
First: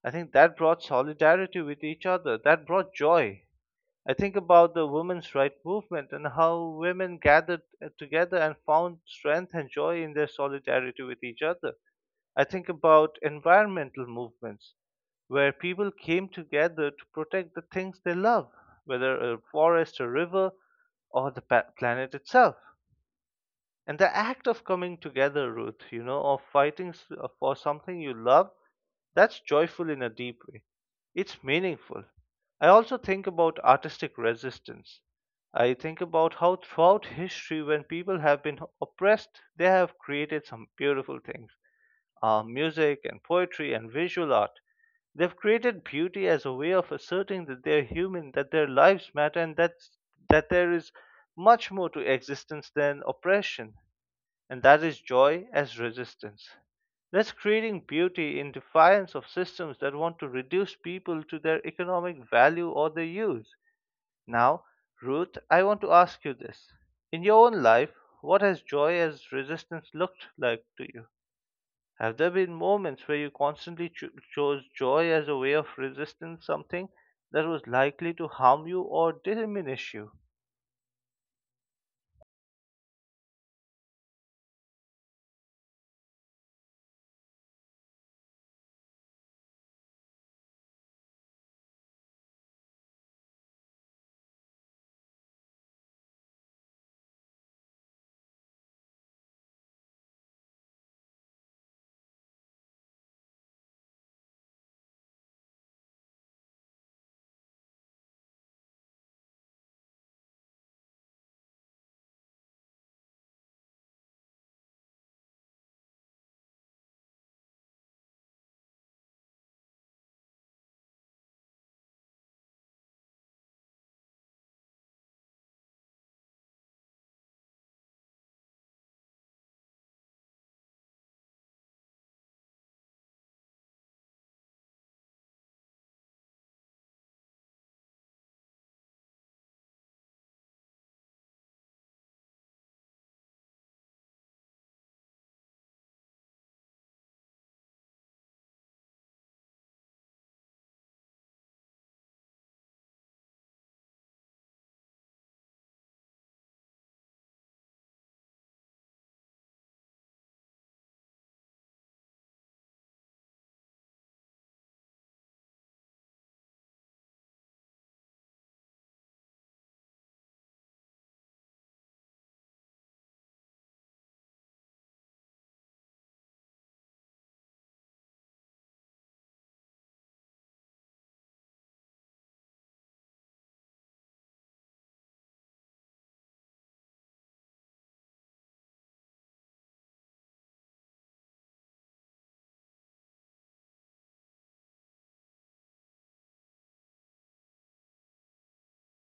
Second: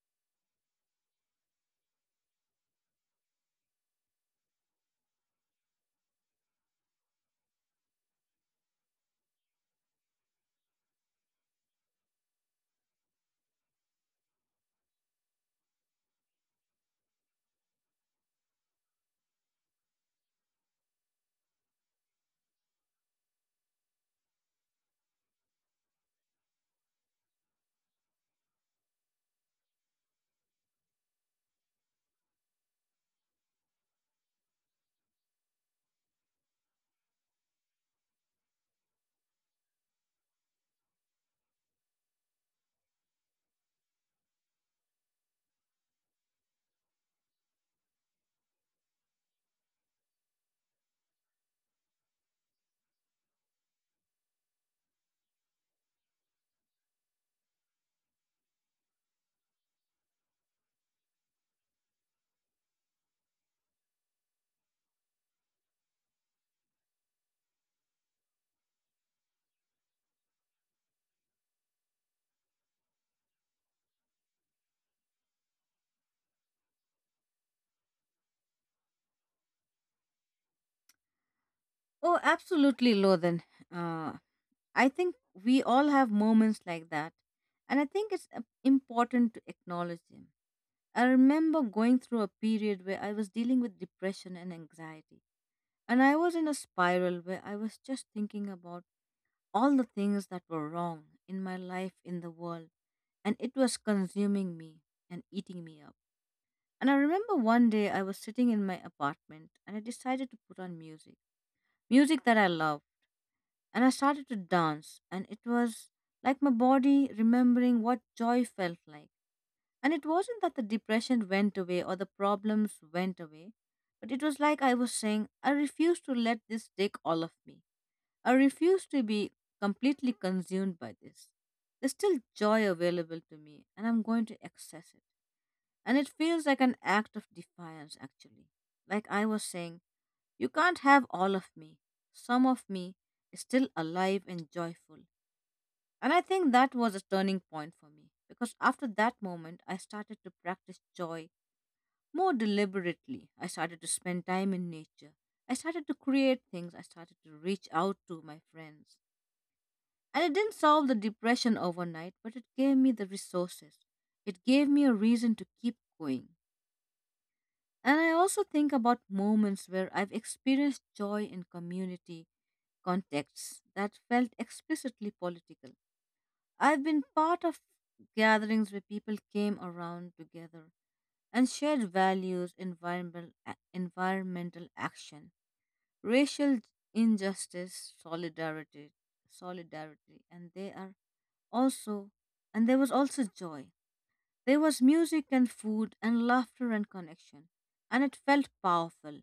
Speaker 1: I think that brought solidarity with each other, that brought joy. I think about the women's right movement and how women gathered uh, together and found strength and joy in their solidarity with each other. I think about environmental movements where people came together to protect the things they love, whether a forest, a river, or the pa- planet itself. And the act of coming together, Ruth, you know, of fighting s- uh, for something you love, that's joyful in a deep way. It's meaningful. I also think about artistic resistance. I think about how throughout history, when people have been oppressed, they have created some beautiful things, uh, music and poetry and visual art. They've created beauty as a way of asserting that they're human, that their lives matter, and that's, that there is much more to existence than oppression, and that is joy as resistance. That's creating beauty in defiance of systems that want to reduce people to their economic value or their use. Now, Ruth, I want to ask you this. In your own life, what has joy as resistance looked like to you? Have there been moments where you constantly cho- chose joy as a way of resisting something that was likely to harm you or diminish you?
Speaker 2: Oh, absolutely, Lothan. Uh, I think we all have moments like that, and I think it's uh, important to acknowledge them. I remember going through a period where I was dealing with depression and anxiety, and I was in a spiral where I was just thinking about all the things that were wrong in my life, in the world, and it was consuming me and eating me up. And I remember one day I was sitting in my apartment and I decided to put on music, music that I love. And I started to dance, and it was like my body remembering what joy felt like. And it wasn't that the depression went away or the problems went away, but it was like I was saying, I refuse to let this take all of me. I refuse to be completely consumed by this. There's still joy available to me, and I'm going to access it. And it feels like an act of defiance, actually. Like I was saying, you can't have all of me. Some of me is still alive and joyful. And I think that was a turning point for me because after that moment, I started to practice joy more deliberately. I started to spend time in nature. I started to create things. I started to reach out to my friends. And it didn't solve the depression overnight, but it gave me the resources. It gave me a reason to keep going. And I also think about moments where I've experienced joy in community contexts that felt explicitly political. I've been part of gatherings where people came around together and shared values, environmental, a- environmental action, racial injustice, solidarity, solidarity, and they are also, and there was also joy. There was music and food and laughter and connection. And it felt powerful.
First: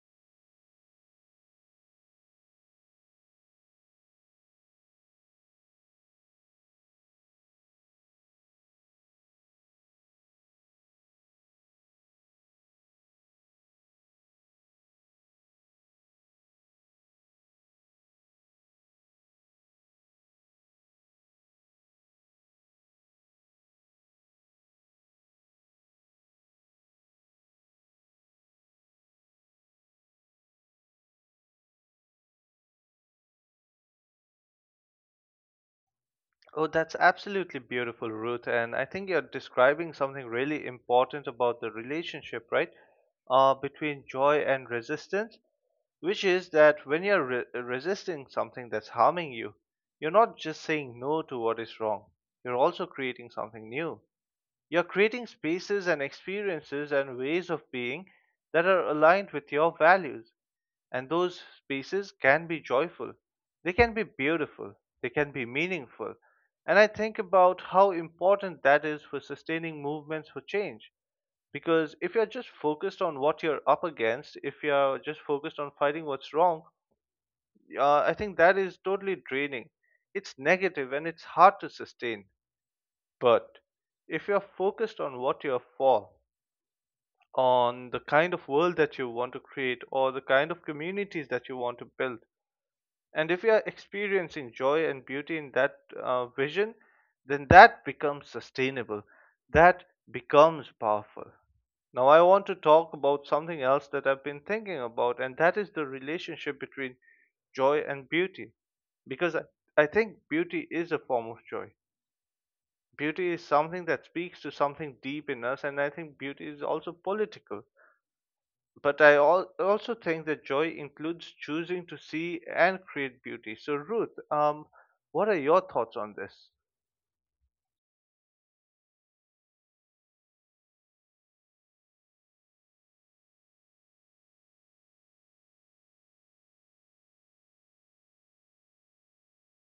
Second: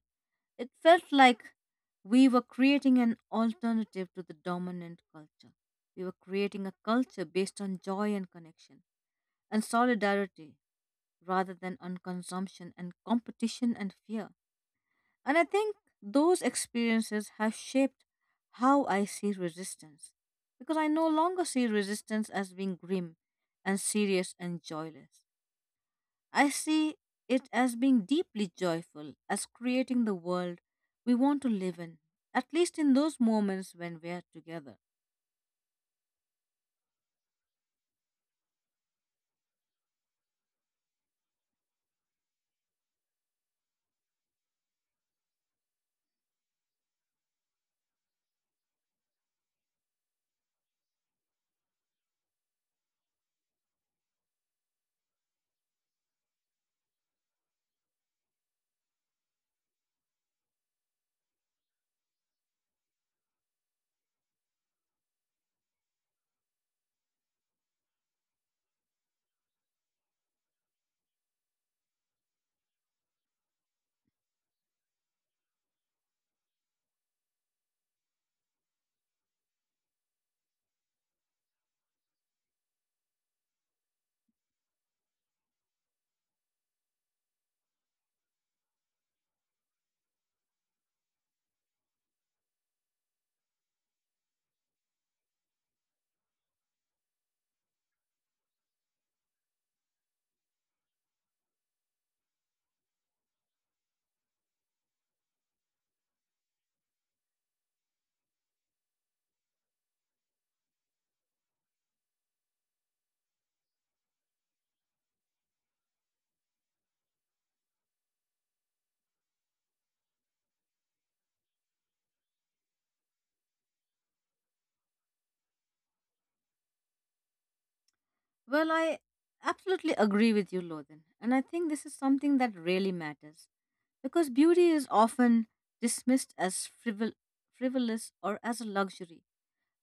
Speaker 2: It felt like we were creating an alternative to the dominant culture. We were creating a culture based on joy and connection and solidarity rather than on consumption and competition and fear. And I think those experiences have shaped how I see resistance because I no longer see resistance as being grim and serious and joyless. I see it as being deeply joyful, as creating the world we want to live in, at least in those moments when we are together.
Speaker 1: Oh, that's absolutely beautiful, Ruth. And I think you're describing something really important about the relationship, right? Uh, between joy and resistance, which is that when you're re- resisting something that's harming you, you're not just saying no to what is wrong, you're also creating something new. You're creating spaces and experiences and ways of being that are aligned with your values. And those spaces can be joyful, they can be beautiful, they can be meaningful. And I think about how important that is for sustaining movements for change. Because if you're just focused on what you're up against, if you're just focused on fighting what's wrong, uh, I think that is totally draining. It's negative and it's hard to sustain. But if you're focused on what you're for, on the kind of world that you want to create or the kind of communities that you want to build. And if you are experiencing joy and beauty in that uh, vision, then that becomes sustainable, that becomes powerful. Now, I want to talk about something else that I've been thinking about, and that is the relationship between joy and beauty. Because I, I think beauty is a form of joy. Beauty is something that speaks to something deep in us, and I think beauty is also political, but I al- also think that joy includes choosing to see and create beauty. So, Ruth, um, what are your thoughts on this?
Speaker 2: Well, I absolutely agree with you, Lodin, and I think this is something that really matters because beauty is often dismissed as frivol- frivolous or as a luxury.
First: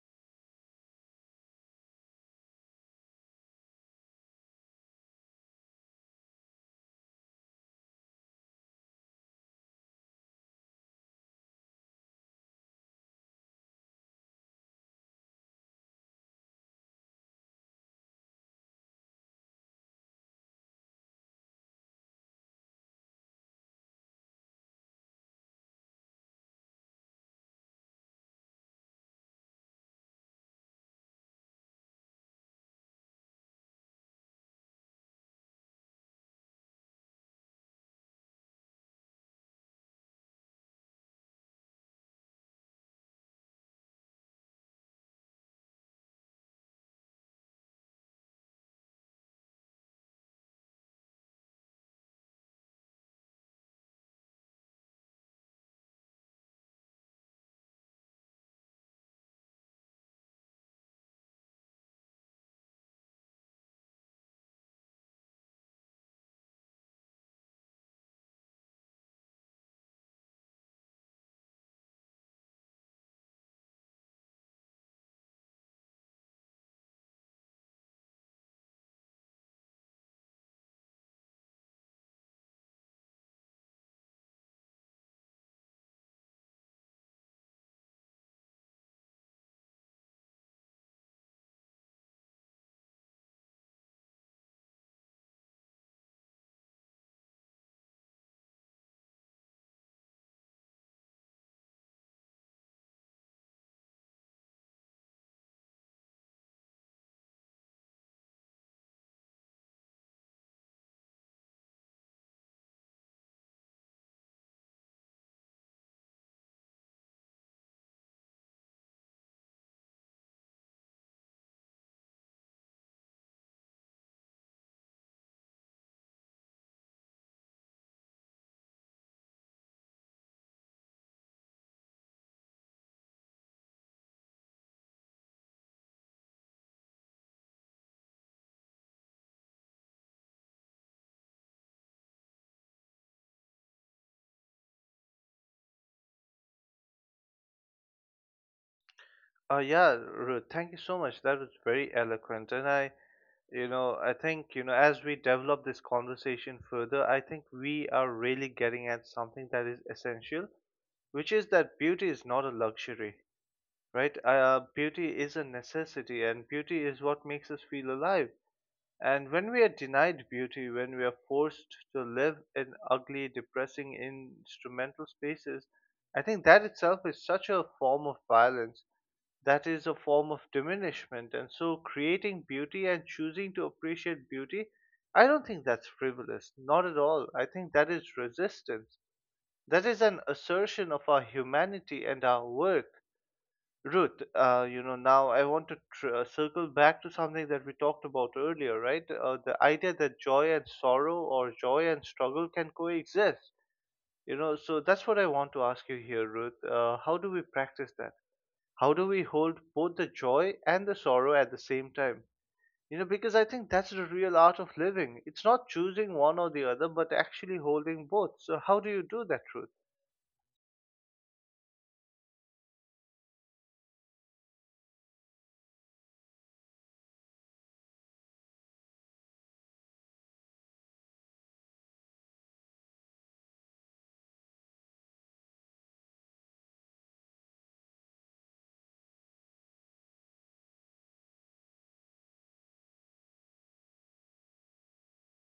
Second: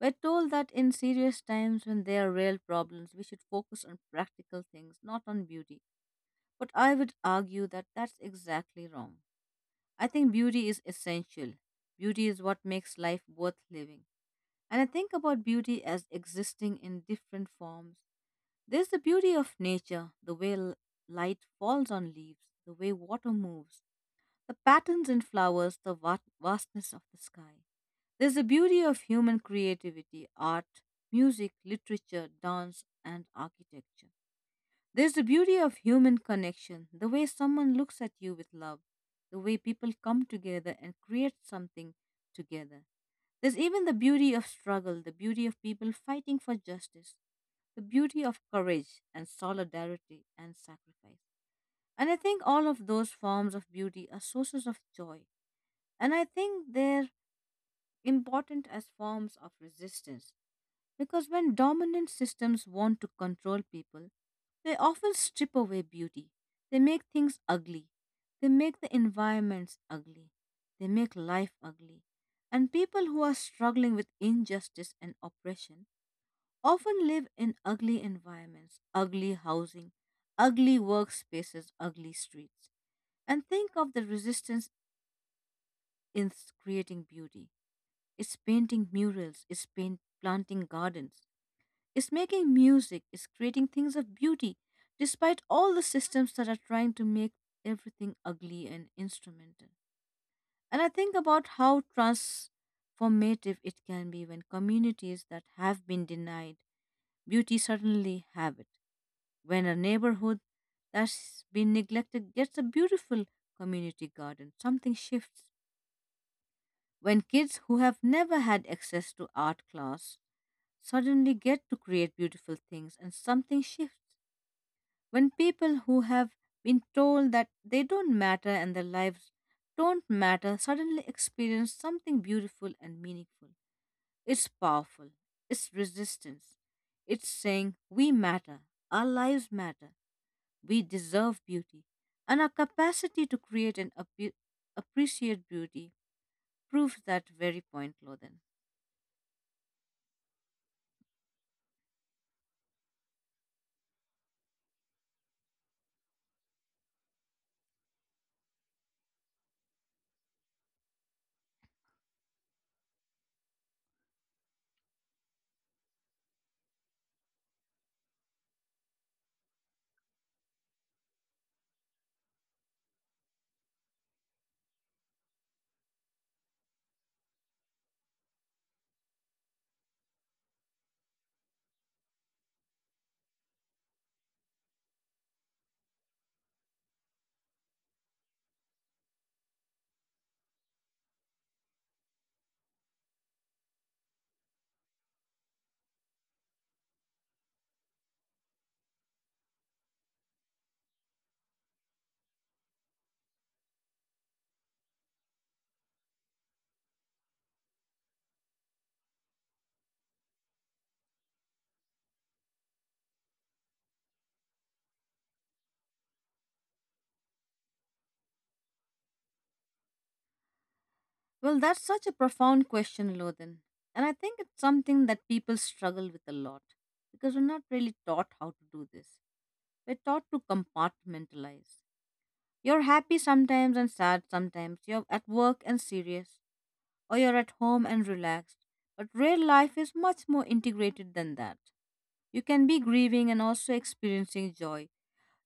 Speaker 2: We're told that in serious times when there are real problems, we should focus on practical things, not on beauty. But I would argue that that's exactly wrong. I think beauty is essential. Beauty is what makes life worth living. And I think about beauty as existing in different forms. There's the beauty of nature, the way l- light falls on leaves, the way water moves, the patterns in flowers, the va- vastness of the sky. There's the beauty of human creativity, art, music, literature, dance, and architecture. There's the beauty of human connection, the way someone looks at you with love, the way people come together and create something together. There's even the beauty of struggle, the beauty of people fighting for justice, the beauty of courage and solidarity and sacrifice. And I think all of those forms of beauty are sources of joy. And I think they're important as forms of resistance. Because when dominant systems want to control people, they often strip away beauty. They make things ugly. They make the environments ugly. They make life ugly. And people who are struggling with injustice and oppression often live in ugly environments, ugly housing, ugly workspaces, ugly streets. And think of the resistance in s- creating beauty. It's painting murals, it's paint, planting gardens, is making music, is creating things of beauty, despite all the systems that are trying to make everything ugly and instrumental. And I think about how transformative it can be when communities that have been denied beauty suddenly have it. When a neighborhood that's been neglected gets a beautiful community garden, something shifts. When kids who have never had access to art class suddenly get to create beautiful things and something shifts. When people who have been told that they don't matter and their lives don't matter suddenly experience something beautiful and meaningful. It's powerful. It's resistance. It's saying, we matter. Our lives matter. We deserve beauty. And our capacity to create and appre- appreciate beauty proves that very point, Loden.
Speaker 1: Uh, yeah, Ruth, thank you so much. That was very eloquent. And I, you know, I think, you know, as we develop this conversation further, I think we are really getting at something that is essential, which is that beauty is not a luxury, right? Uh, beauty is a necessity, and beauty is what makes us feel alive. And when we are denied beauty, when we are forced to live in ugly, depressing, instrumental spaces, I think that itself is such a form of violence. That is a form of diminishment. And so, creating beauty and choosing to appreciate beauty, I don't think that's frivolous. Not at all. I think that is resistance. That is an assertion of our humanity and our worth. Ruth, uh, you know, now I want to tr- uh, circle back to something that we talked about earlier, right? Uh, the idea that joy and sorrow or joy and struggle can coexist. You know, so that's what I want to ask you here, Ruth. Uh, how do we practice that? How do we hold both the joy and the sorrow at the same time? You know, because I think that's the real art of living. It's not choosing one or the other, but actually holding both. So, how do you do that, Ruth?
Speaker 2: Well, that's such a profound question, Lodin. And I think it's something that people struggle with a lot because we're not really taught how to do this. We're taught to compartmentalize. You're happy sometimes and sad sometimes. You're at work and serious, or you're at home and relaxed. But real life is much more integrated than that. You can be grieving and also experiencing joy.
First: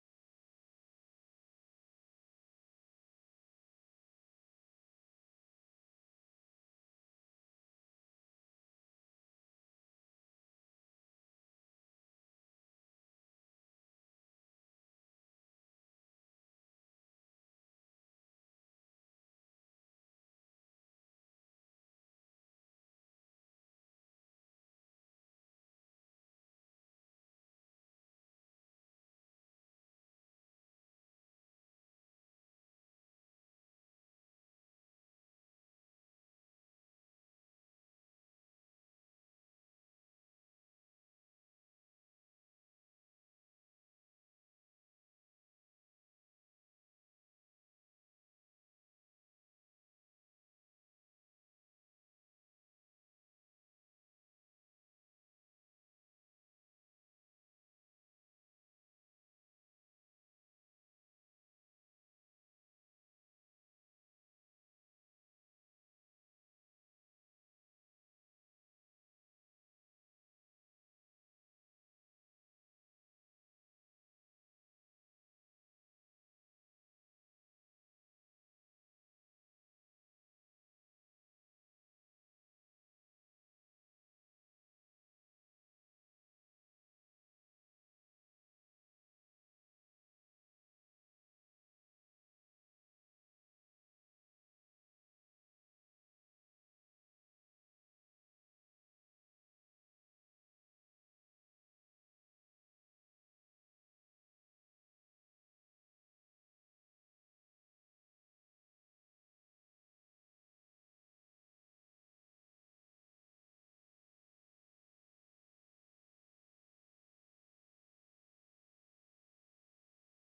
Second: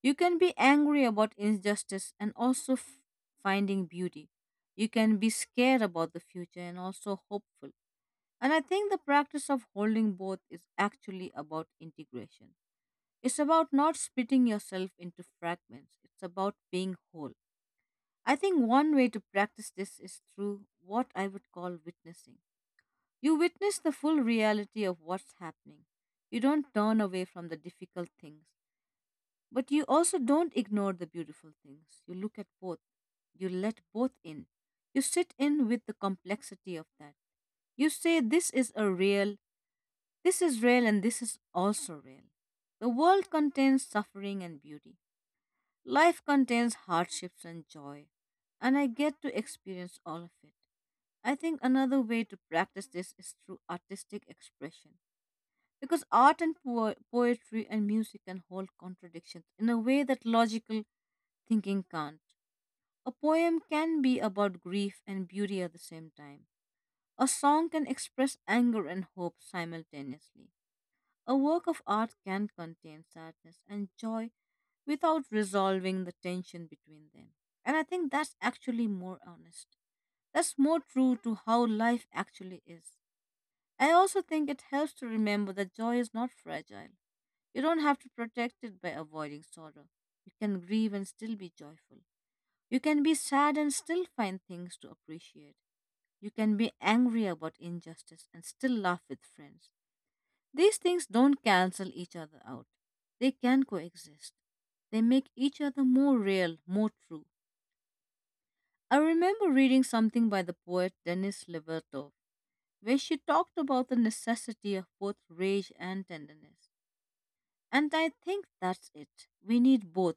Speaker 2: You can be angry about injustice and also f- finding beauty. You can be scared about the future and also hopeful. And I think the practice of holding both is actually about integration. It's about not splitting yourself into fragments, it's about being whole. I think one way to practice this is through what I would call witnessing. You witness the full reality of what's happening. You don't turn away from the difficult things. But you also don't ignore the beautiful things. You look at both. You let both in. You sit in with the complexity of that. You say, this is a real, this is real, and this is also real. The world contains suffering and beauty. Life contains hardships and joy. And I get to experience all of it. I think another way to practice this is through artistic expression. Because art and po- poetry and music can hold contradictions in a way that logical thinking can't. A poem can be about grief and beauty at the same time. A song can express anger and hope simultaneously. A work of art can contain sadness and joy without resolving the tension between them. And I think that's actually more honest. That's more true to how life actually is. I also think it helps to remember that joy is not fragile. You don't have to protect it by avoiding sorrow. You can grieve and still be joyful. You can be sad and still find things to appreciate. You can be angry about injustice and still laugh with friends. These things don't cancel each other out, they can coexist. They make each other more real, more true. I remember reading something by the poet Denis Levertov where she talked about the necessity of both rage and tenderness. And I think that's it. We need both.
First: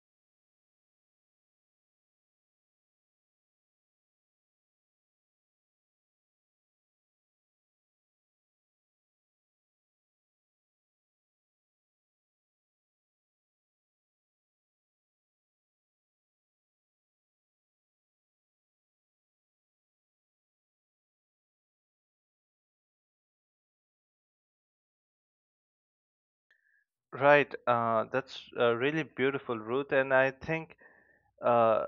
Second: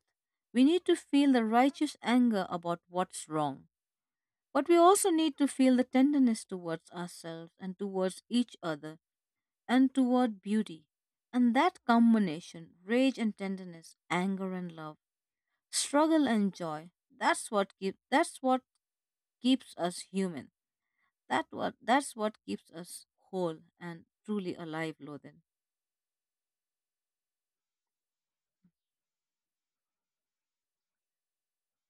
Speaker 2: We need to feel the righteous anger about what's wrong. But we also need to feel the tenderness towards ourselves and towards each other and toward beauty. And that combination, rage and tenderness, anger and love, struggle and joy, that's what keep, that's what keeps us human. That what that's what keeps us whole and truly alive, Lothan.
Speaker 1: Right. Uh, that's uh, really beautiful, Ruth. And I think. Uh,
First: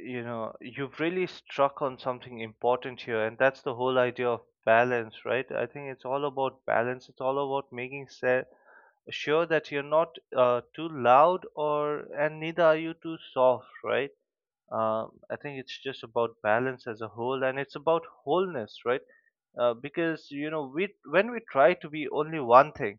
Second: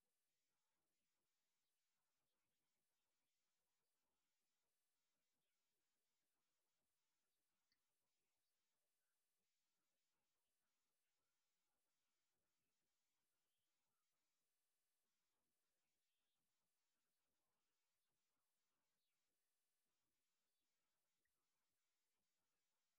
Speaker 1: you know, you've really struck on something important here, and that's the whole idea of balance, right? I think it's all about balance. It's all about making se- sure that you're not uh, too loud, or and neither are you too soft, right? Um, i think it's just about balance as a whole, and it's about wholeness, right? Uh, because you know we, when we try to be only one thing,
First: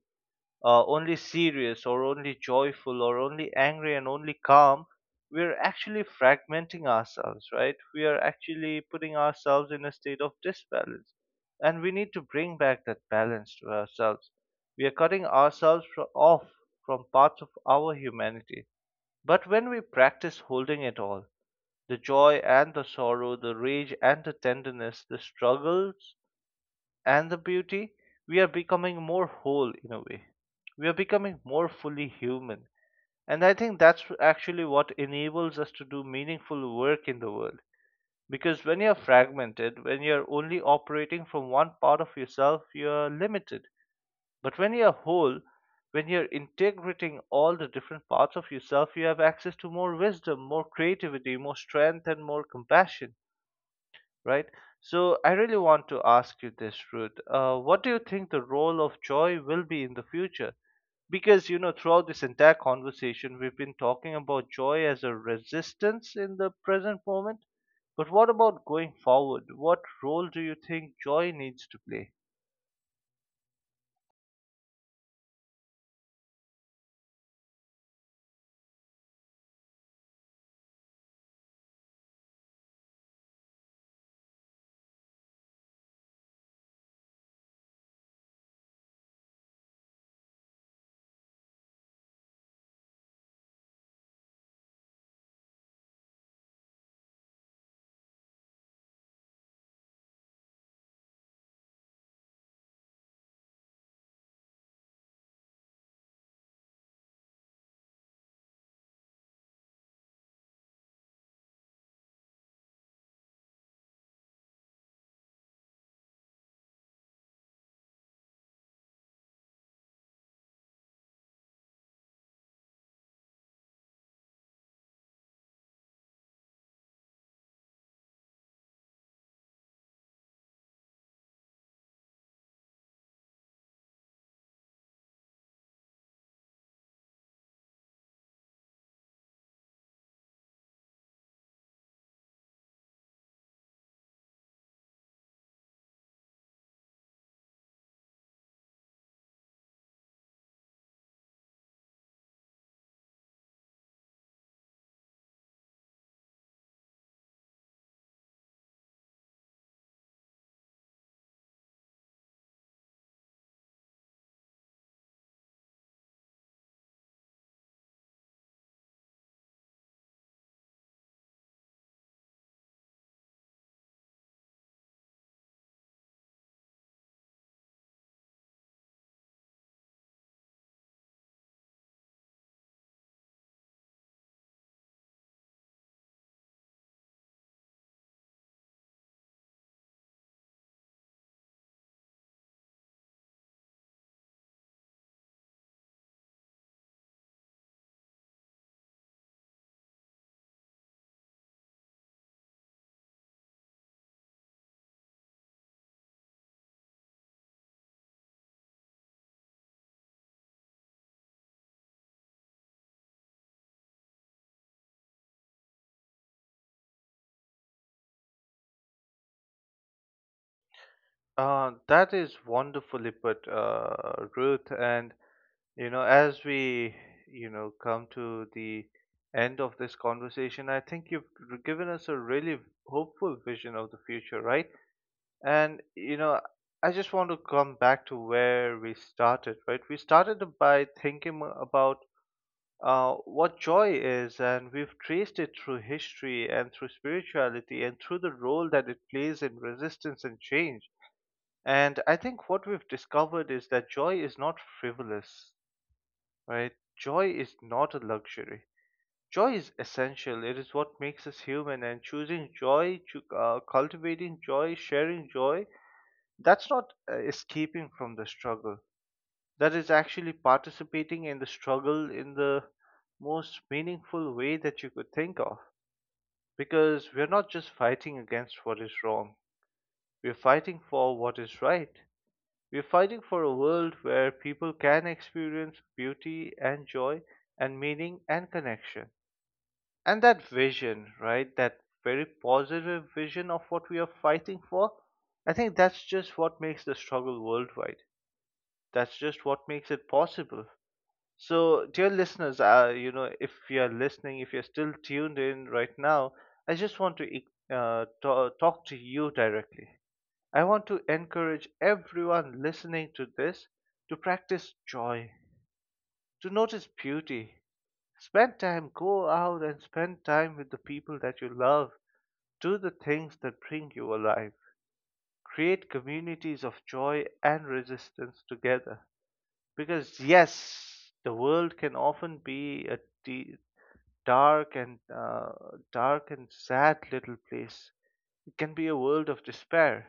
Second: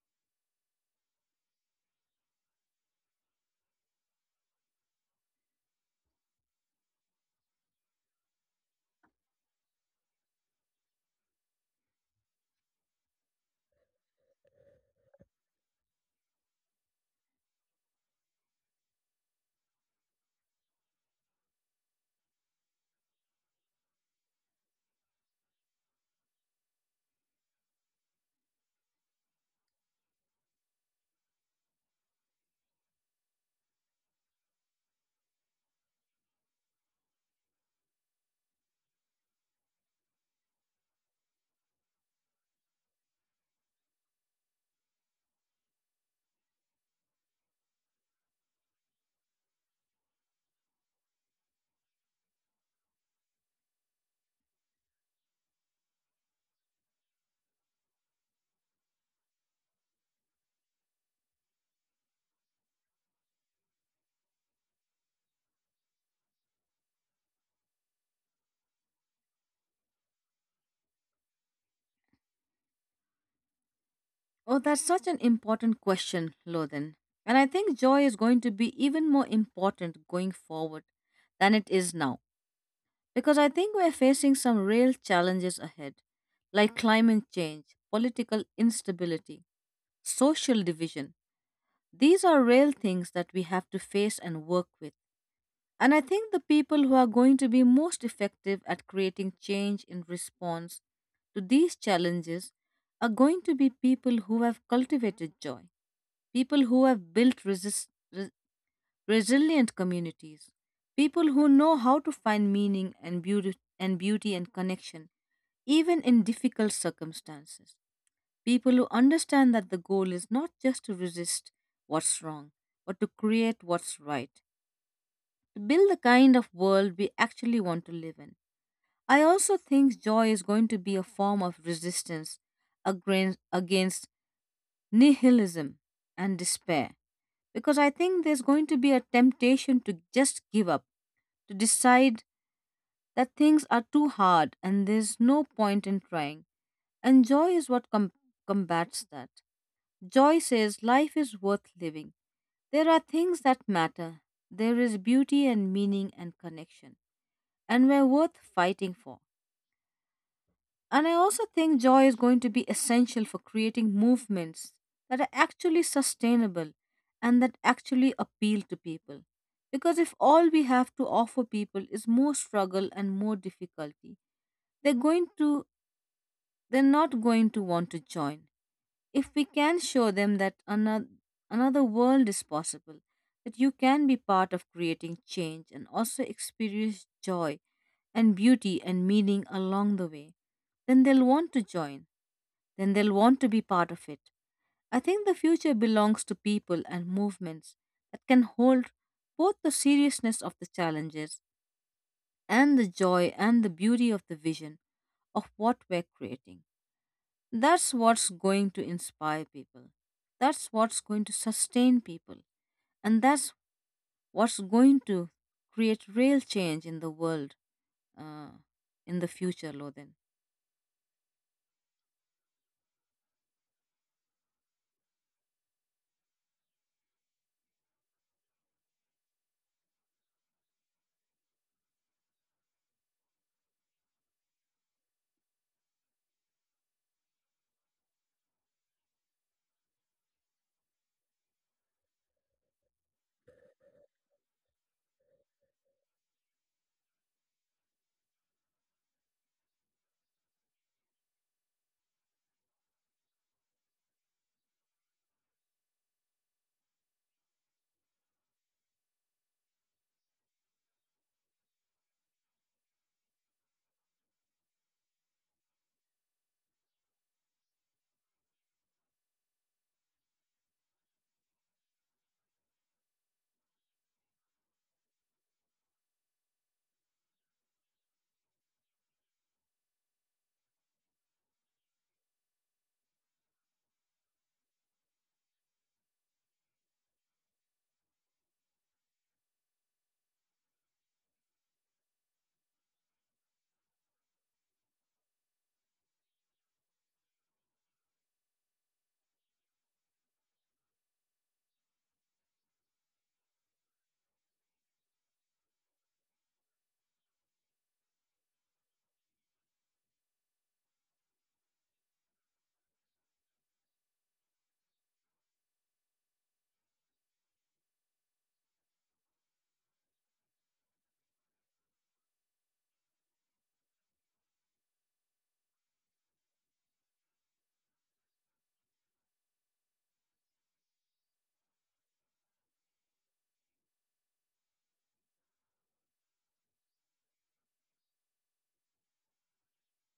Speaker 1: uh, only serious or only joyful or only angry and only calm, we're actually fragmenting ourselves, right? We are actually putting ourselves in a state of disbalance. And we need to bring back that balance to ourselves. We are cutting ourselves fro- off from parts of our humanity. But when we practice holding it all, the joy and the sorrow, the rage and the tenderness, the struggles and the beauty, we are becoming more whole in a way. We are becoming more fully human. And I think that's actually what enables us to do meaningful work in the world. Because when you're fragmented, when you're only operating from one part of yourself, you're limited. But when you're whole, when you're integrating all the different parts of yourself, you have access to more wisdom, more creativity, more strength, and more compassion, right? So I really want to ask you this, Ruth. Uh, what do you think the role of joy will be in the future? Because you know, throughout this entire conversation, we've been talking about joy as a resistance in the present moment. But what about going forward? What role do you think joy needs to play?
Speaker 2: Oh, that's such an important question, Lothan. And I think joy is going to be even more important going forward than it is now. Because I think we're facing some real challenges ahead, like climate change, political instability, social division. These are real things that we have to face and work with. And I think the people who are going to be most effective at creating change in response to these challenges are going to be people who have cultivated joy, people who have built resist, re- resilient communities, people who know how to find meaning and beauty and beauty and connection even in difficult circumstances, people who understand that the goal is not just to resist what's wrong, but to create what's right, to build the kind of world we actually want to live in. I also think joy is going to be a form of resistance agrin- against nihilism and despair, because I think there's going to be a temptation to just give up, to decide that things are too hard and there's no point in trying. And joy is what com- combats that. Joy says life is worth living. There are things that matter. There is beauty and meaning and connection, and we're worth fighting for. And I also think joy is going to be essential for creating movements that are actually sustainable and that actually appeal to people. Because if all we have to offer people is more struggle and more difficulty, they're going to they're not going to want to join. If we can show them that another, another world is possible, that you can be part of creating change and also experience joy and beauty and meaning along the way, then they'll want to join, then they'll want to be part of it. I think the future belongs to people and movements that can hold both the seriousness of the challenges and the joy and the beauty of the vision of what we're creating. That's what's going to inspire people. That's what's going to sustain people. And that's what's going to create real change in the world, uh, in the future, Lodin.
Speaker 1: Uh, that is wonderfully put, uh, Ruth. And you know, as we, you know, come to the end of this conversation, I think you've given us a really hopeful vision of the future, right? And, you know, I just want to come back to where we started, right? We started by thinking about uh, what joy is, and we've traced it through history and through spirituality and through the role that it plays in resistance and change. And I think what we've discovered is that joy is not frivolous, right? Joy is not a luxury. Joy is essential. It is what makes us human. And choosing joy, chu- uh, cultivating joy, sharing joy, that's not uh, escaping from the struggle. That is actually participating in the struggle in the most meaningful way that you could think of. Because we're not just fighting against what is wrong, we're fighting for what is right. We're fighting for a world where people can experience beauty and joy and meaning and connection. And that vision, right, that very positive vision of what we are fighting for, I think that's just what makes the struggle worldwide, that's just what makes it possible. So, dear listeners, uh, you know if you're listening, if you're still tuned in right now, I just want to uh, to- talk to you directly. I want to encourage everyone listening to this to practice joy, to notice beauty, spend time, go out and spend time with the people that you love, do the things that bring you alive. Create communities of joy and resistance together. Because, yes, the world can often be a de- dark and uh, dark and sad little place. It can be a world of despair.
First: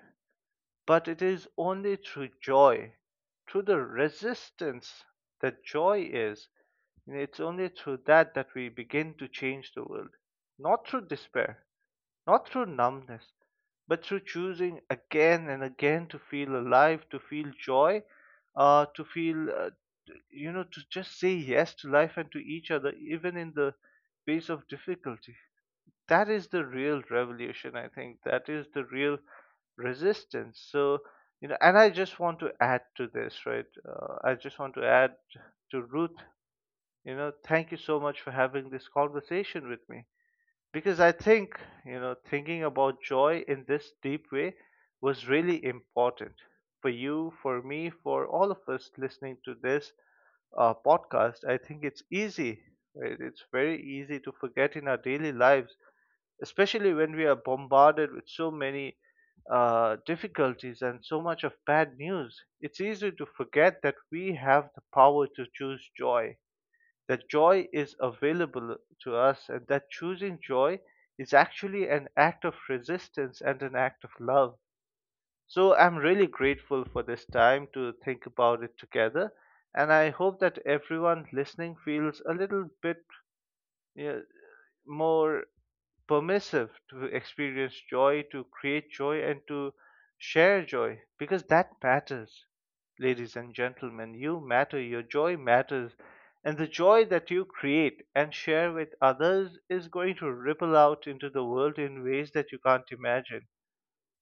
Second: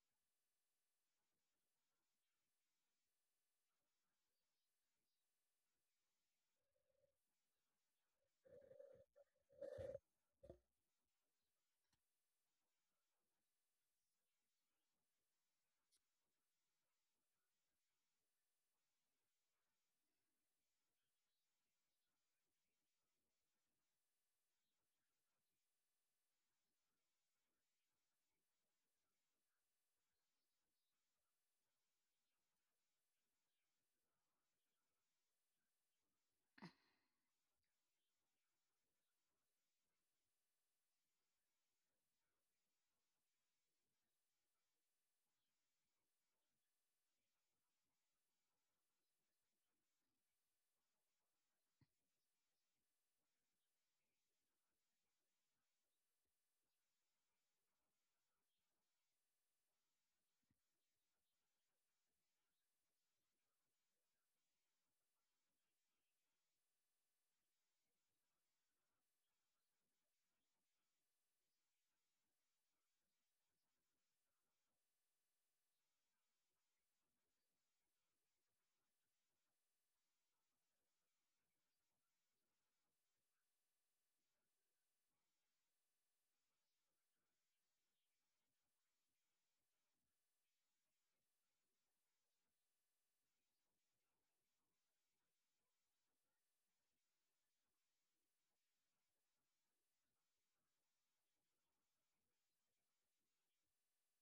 Speaker 1: But it is only through joy, through the resistance that joy is. And it's only through that that we begin to change the world, not through despair, not through numbness, but through choosing again and again to feel alive, to feel joy, uh, to feel, uh, you know, to just say yes to life and to each other, even in the face of difficulty. That is the real revolution, I think. That is the real resistance. So, you know, and I just want to add to this, right? Uh, I just want to add to Ruth, you know, thank you so much for having this conversation with me because I think, you know, thinking about joy in this deep way was really important for you, for me, for all of us listening to this uh, podcast. I think it's easy, right? It's very easy to forget in our daily lives, especially when we are bombarded with so many uh, difficulties and so much of bad news. It's easy to forget that we have the power to choose joy, that joy is available to us, and that choosing joy is actually an act of resistance and an act of love. So I'm really grateful for this time to think about it together. And I hope that everyone listening feels a little bit, you know, more permissive to experience joy, to create joy, and to share joy, because that matters, ladies and gentlemen. You matter, your joy matters, and the joy that you create and share with others is going to ripple out into the world in ways that you can't imagine.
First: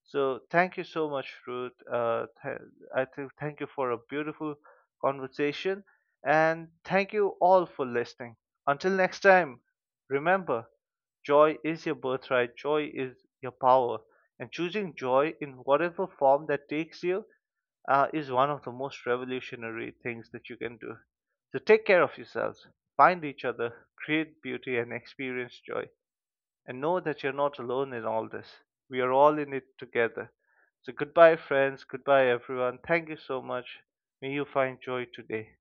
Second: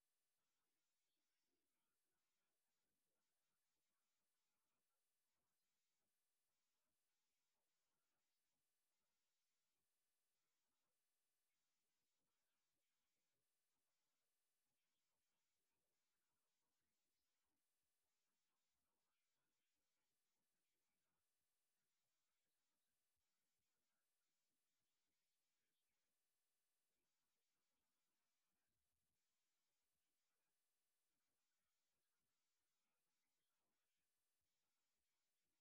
Speaker 1: So thank you so much, Ruth. Uh, th- I think thank you for a beautiful conversation, and thank you all for listening. Until next time, remember, joy is your birthright. Joy is your power, and choosing joy in whatever form that takes you uh, is one of the most revolutionary things that you can do. So take care of yourselves. Find each other, create beauty, and experience joy, and know that you're not alone in all this. We are all in it together. So, goodbye, friends. Goodbye, everyone. Thank you so much. May you find joy today.